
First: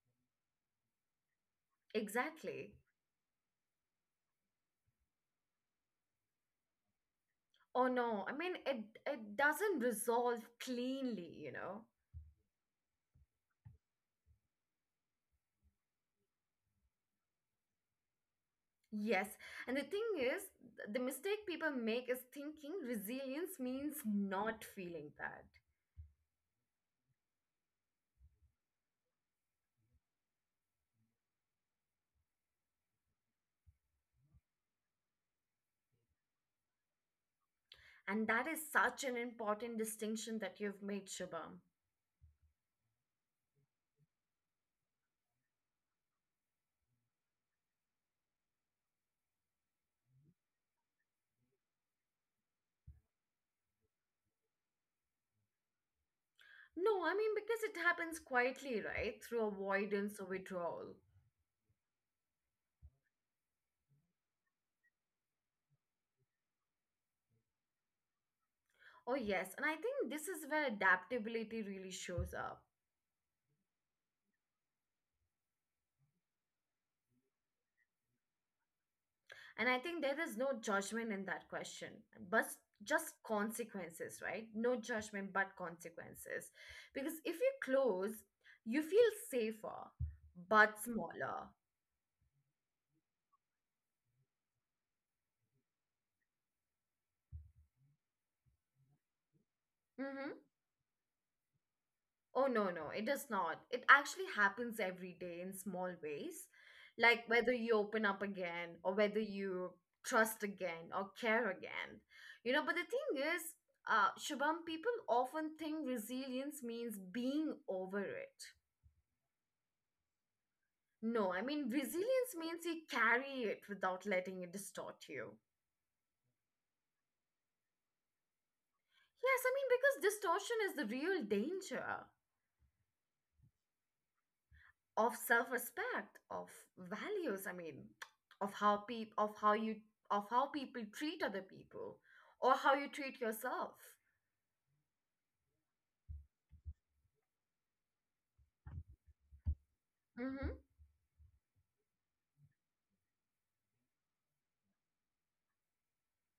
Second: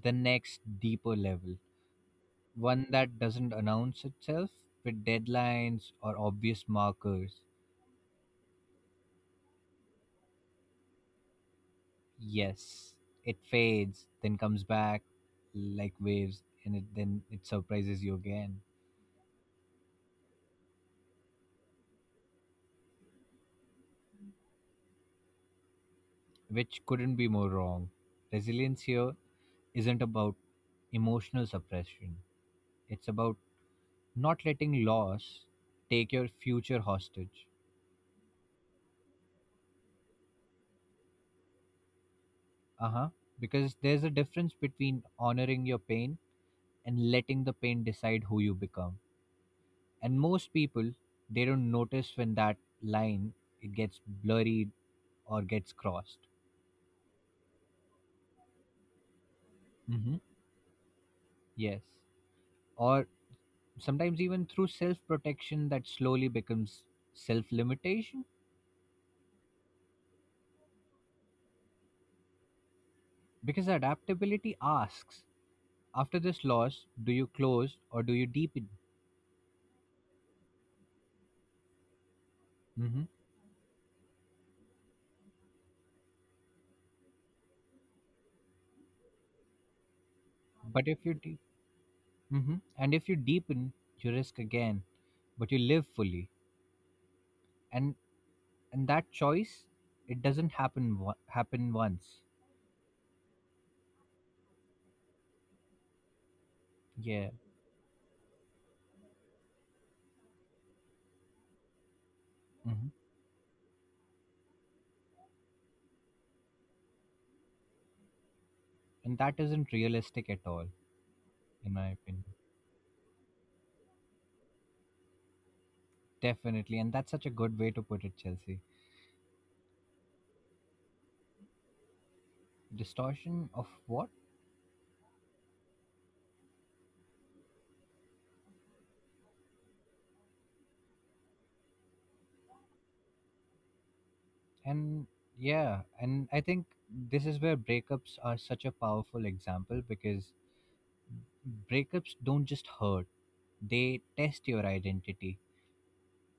The next deeper level, Exactly. one that doesn't announce itself with deadlines or obvious markers. Oh no, I mean, it doesn't resolve cleanly, you know. Yes, it fades, then comes back like waves, and it, then it surprises you again, Yes, and the thing is, the mistake people make is thinking resilience means not feeling that. which couldn't be more wrong. Resilience here isn't about emotional suppression, it's about not letting loss take your future hostage. And that is such an important distinction that you've made, Shubham. Uh huh. Because there's a difference between honoring your pain and letting the pain decide who you become. And most people, they don't notice when that line, it gets blurred or gets crossed. No, I mean, because it happens quietly, right? Through Mm-hmm. avoidance or withdrawal. Yes. Or sometimes even through self-protection that slowly becomes self-limitation. Oh, yes, and I think this is where adaptability really shows up. Because adaptability asks, after this loss, do you close or do you deepen? And I think there is no judgment in that question, but Mm-hmm. just consequences, right? No judgment, but consequences. Because if you close, you feel safer, but But if you deep, smaller. hmm, and if you deepen, you risk again, but you live fully. And and that choice, it Mm-hmm. doesn't happen once. Oh, no, no, it does not. It actually happens every day in small ways. Like Yeah. whether you open up again, or whether you trust again, or care again. You know, but the Hmm. thing is, Shubham, people often think resilience means being over it. And that isn't realistic at all, No, I mean, in my opinion. resilience means you carry it without letting it distort you. Definitely. And that's such a good way to put it, Chelsea. Yes, I mean, because distortion is the real danger Distortion of what? of self respect, of values, I mean, of how peop of how you of how people treat other people or how you treat yourself. And yeah, and I think this is where breakups are such a powerful example because Mm-hmm. breakups don't just hurt; they test your identity.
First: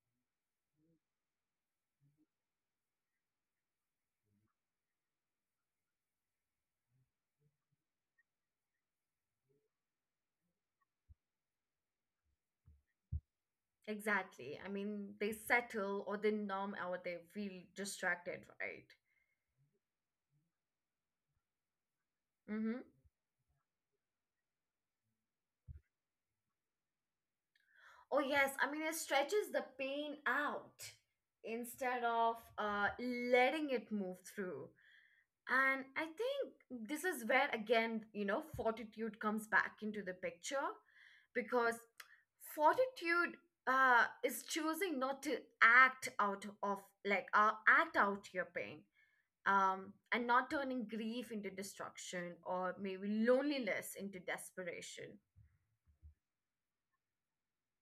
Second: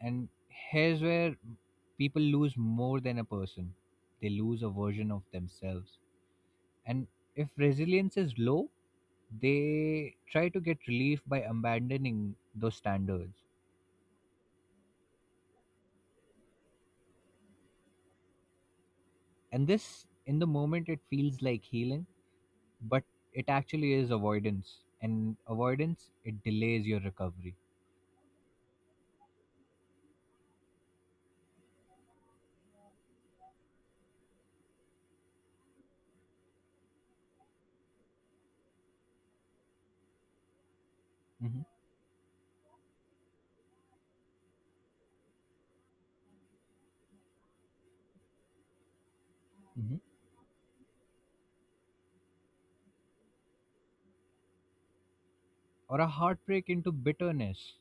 And here's where people lose more than a person, they lose a version of themselves. And if resilience is low, they try to get relief by abandoning those standards. Exactly. I mean, they settle or they numb or they feel distracted, right? And this, in the moment, it feels like healing, but it actually is avoidance. And avoidance, it delays your recovery. Oh yes, I mean, it stretches the pain out instead of letting it move through. And I think this is where again, you know, fortitude comes back into the picture, Hmm. because fortitude is choosing not to act out of act out your pain, Hmm. and not turning grief into destruction or maybe loneliness into desperation. Or a heartbreak into bitterness,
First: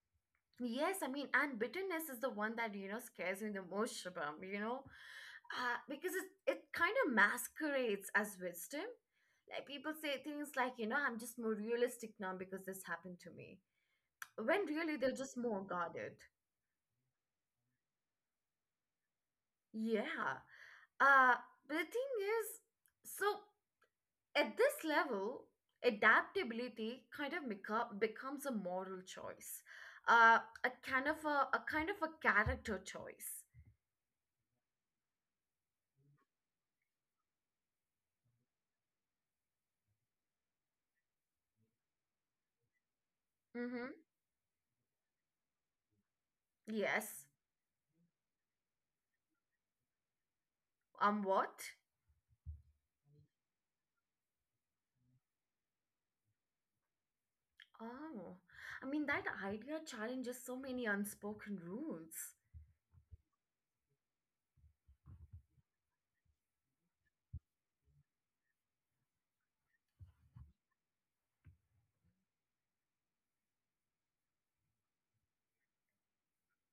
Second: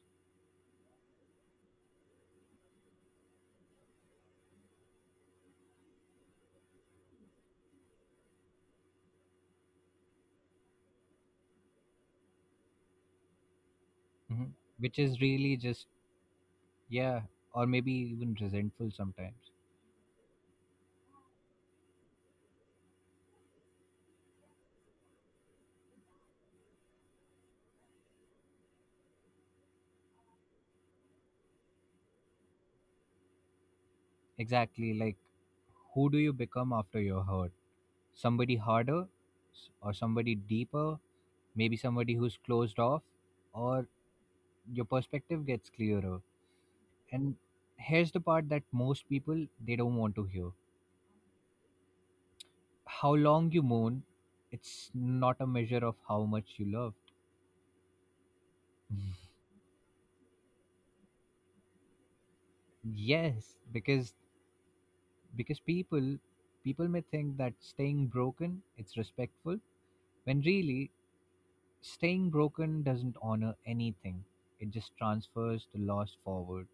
Yes, I mean, and bitterness is the one that you know scares me the most, Shubham. You know, because it kind of masquerades as wisdom. Like people say things like, you know, I'm just more realistic now because this happened to me. hmm, When which really they're is just really more just, guarded. yeah, or maybe even resentful sometimes. Yeah. Uh, but the thing is, so at this level, adaptability kind of becomes a moral choice, a kind of a character choice. Exactly, like, who do you become after you're hurt? Somebody harder, or somebody deeper? Maybe somebody who's closed off, or Mm-hmm. your perspective gets clearer. Yes. And here's the part that most people, they don't want to hear. What? How long you mourn, it's not a measure of how much you love. Oh, I mean, that idea challenges so many unspoken rules. Yes, because because people people may think that staying broken, it's respectful, when really, staying broken doesn't honor anything. It just transfers the loss forward.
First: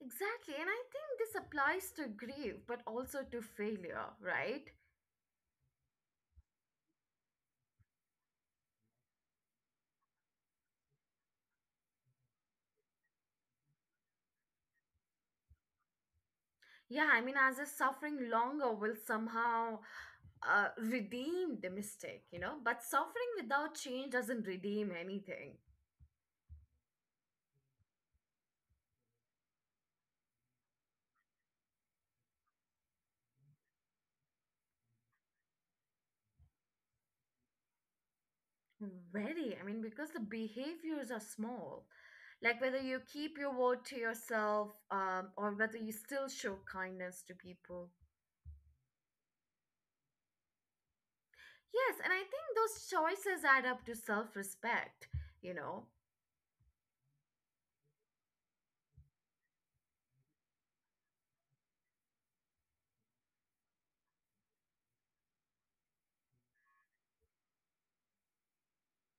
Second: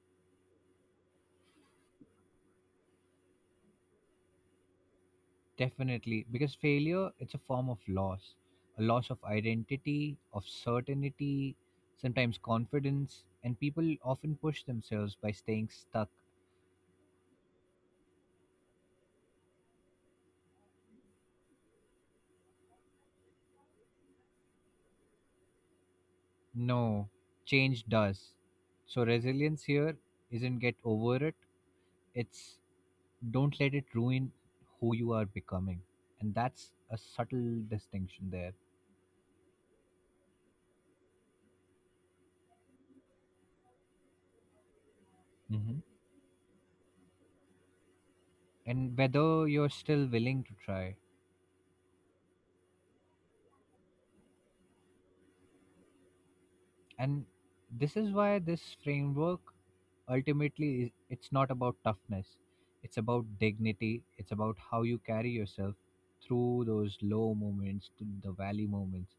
Exactly, and I think this applies to grief, but also to failure, right? Definitely. Because failure, it's a form of loss. A loss of identity, of certainty, sometimes confidence, and people often push themselves by staying stuck. Yeah, I mean, as if suffering longer will somehow redeem the mistake, you know, but suffering without change doesn't redeem anything. No, change does. So resilience here isn't get over it. It's don't let it ruin who you are becoming. And that's a subtle distinction there. Very, I mean, because the behaviors are small. Like whether you keep your word to yourself or whether you still show kindness to people. And whether you're still willing to try. Yes, and I think those choices add up to self respect, you know, And this is why this framework ultimately is, it's not about toughness. It's about dignity. It's about how you carry yourself through those low moments, through the valley moments,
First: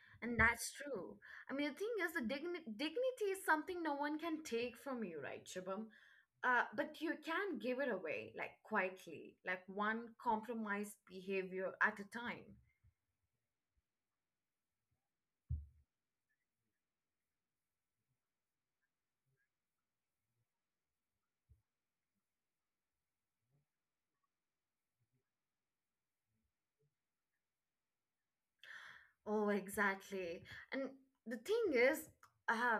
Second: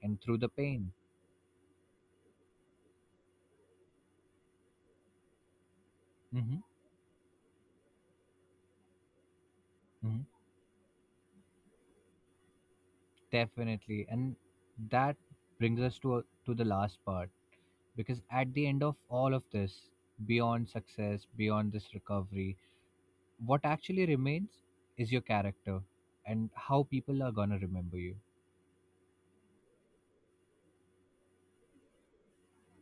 and and through the that's pain. true. I mean, the thing is, the dignity is something no one can take from you, right, Shubham? Hmm. But you can give it away, like quietly, like one Hmm. compromised behavior at a time. Definitely, and that brings us to the last part, because at the end of all of this, beyond success, beyond this recovery, what actually remains is your character and how people are gonna remember you. Oh, exactly. And the thing is, uh,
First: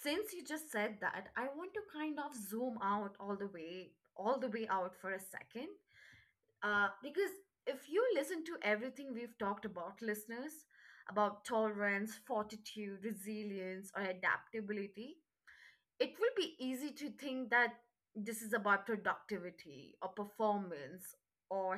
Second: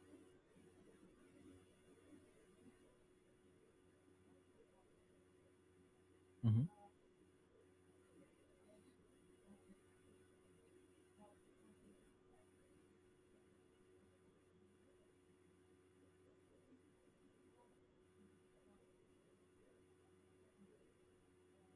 since you just said that, I want to kind of zoom out all the way out for a second. Hmm. Because if you listen to everything we've talked about, listeners, about tolerance, fortitude, resilience, or adaptability, it will be easy to think that this is about productivity or performance or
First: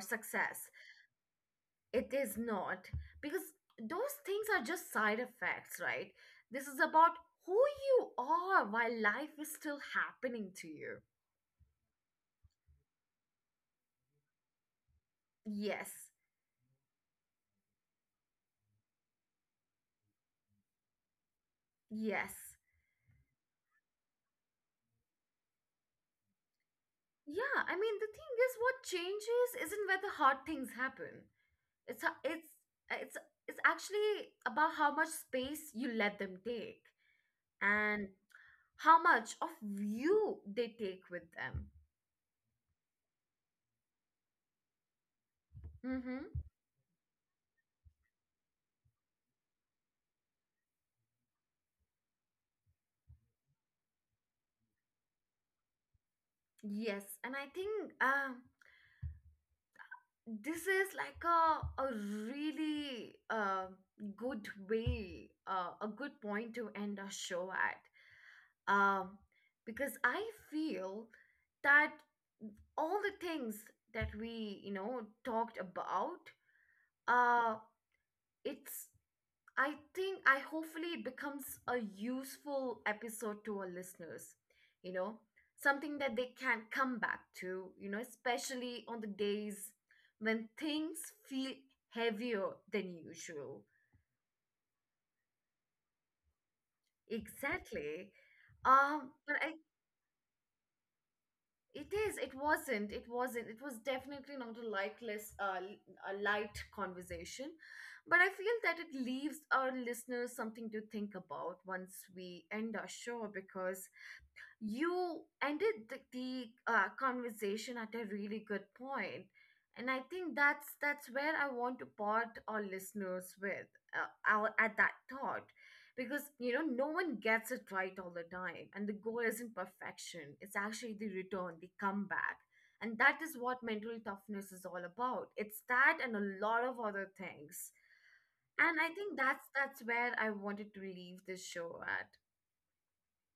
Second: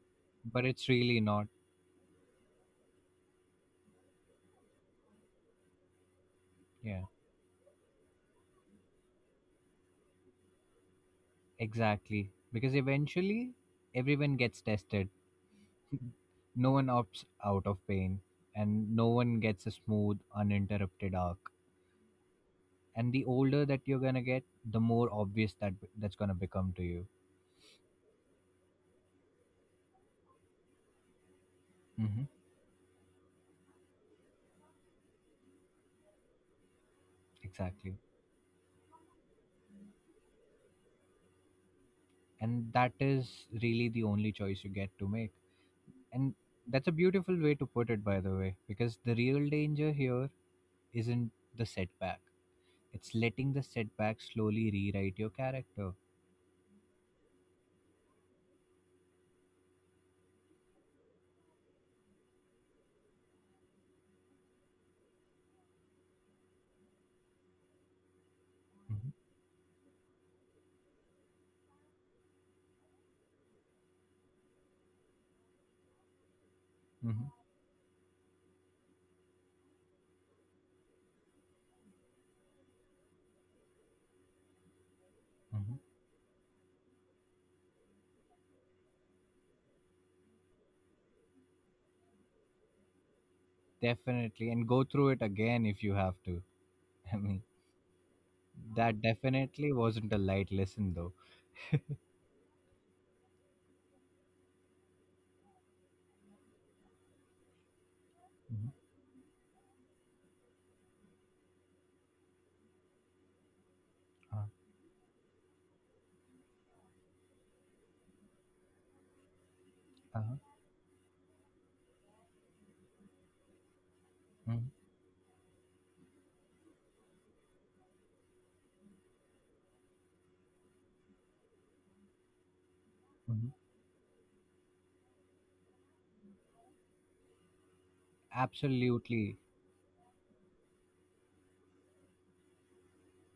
But success. it's really not. It is not, because those things are just side effects, right? This is Yeah. about who you are while life is still happening to you. Exactly. Because eventually, everyone gets tested. Yes, No one opts out of pain, and no one gets a smooth, uninterrupted arc. yes. And the older that you're gonna get, the more obvious that that's gonna become to you. Yeah, I mean, the thing is, what changes isn't where the hard things happen. It's ho- Hmm. it's it's it's actually about how much space you let them take Exactly. and how much of you they take with them. And that is really the only choice you get to make. And Mm-hmm. that's a beautiful way to put it, by the way, because the real danger here isn't the setback, it's letting the setback slowly rewrite your character. Yes, and I think um, this is like a really good way, a good point to end our show at. Hmm. Um, because I feel that all the things that we, you know, talked about, Hmm. uh it's, I think, I hopefully it becomes a useful episode to our listeners, you know, Hmm. something that they can come back to, you know, especially on the days when things feel heavier than usual. Definitely, and go through it again if you have to. I mean, Exactly. that Um but i definitely wasn't a light lesson though. It is. It wasn't. It wasn't. It was definitely not a lightless, a light conversation. But I feel Hmm. that it leaves our listeners something to think about once we end our show, because Uh, you ended the, the conversation at a really good point, and I think uh-huh. that's where I want to part our listeners with, our, Hmm. at that thought. Because you know, no one gets it right all the time, and the goal isn't perfection, it's actually the return, the comeback. And that is Hmm. what mental toughness is all about. It's that and a lot of other things. And I think Absolutely. that's where I wanted to leave this show at.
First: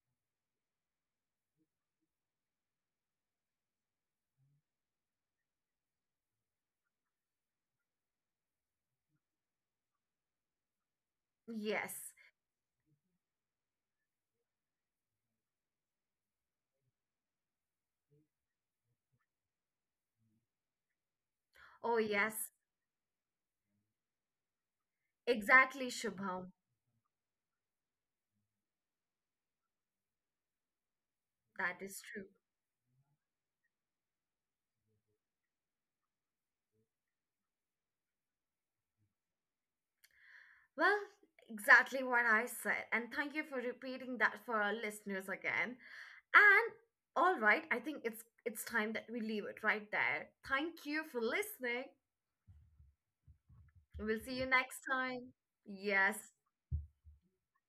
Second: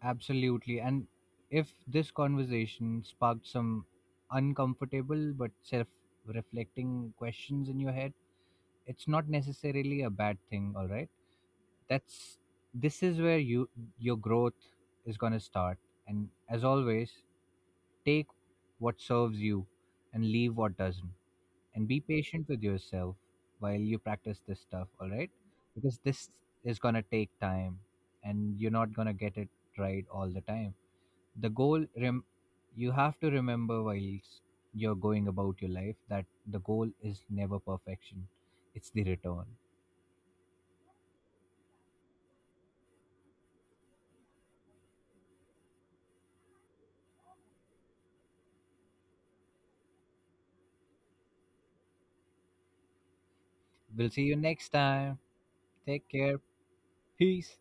Absolutely. And if this conversation sparked some uncomfortable but self reflecting questions in your head, it's not necessarily a bad thing, all right? Yes. That's This is where your growth is going to start. And as always, take what serves you and leave what doesn't. Oh And be yes. patient with yourself while you practice this stuff, all right? Exactly, Because this Shubham. is going to take time and you're not going to get it right all the time. The That goal is true. rem- you have to remember whilst you're going about your life that the goal is never perfection. It's the return. Well, exactly what I said. And thank you for repeating that for our listeners again. And all right, I think it's time that we leave it right there. Thank you for listening. We'll We'll see see you you next next time. time. Yes, Take care. Peace.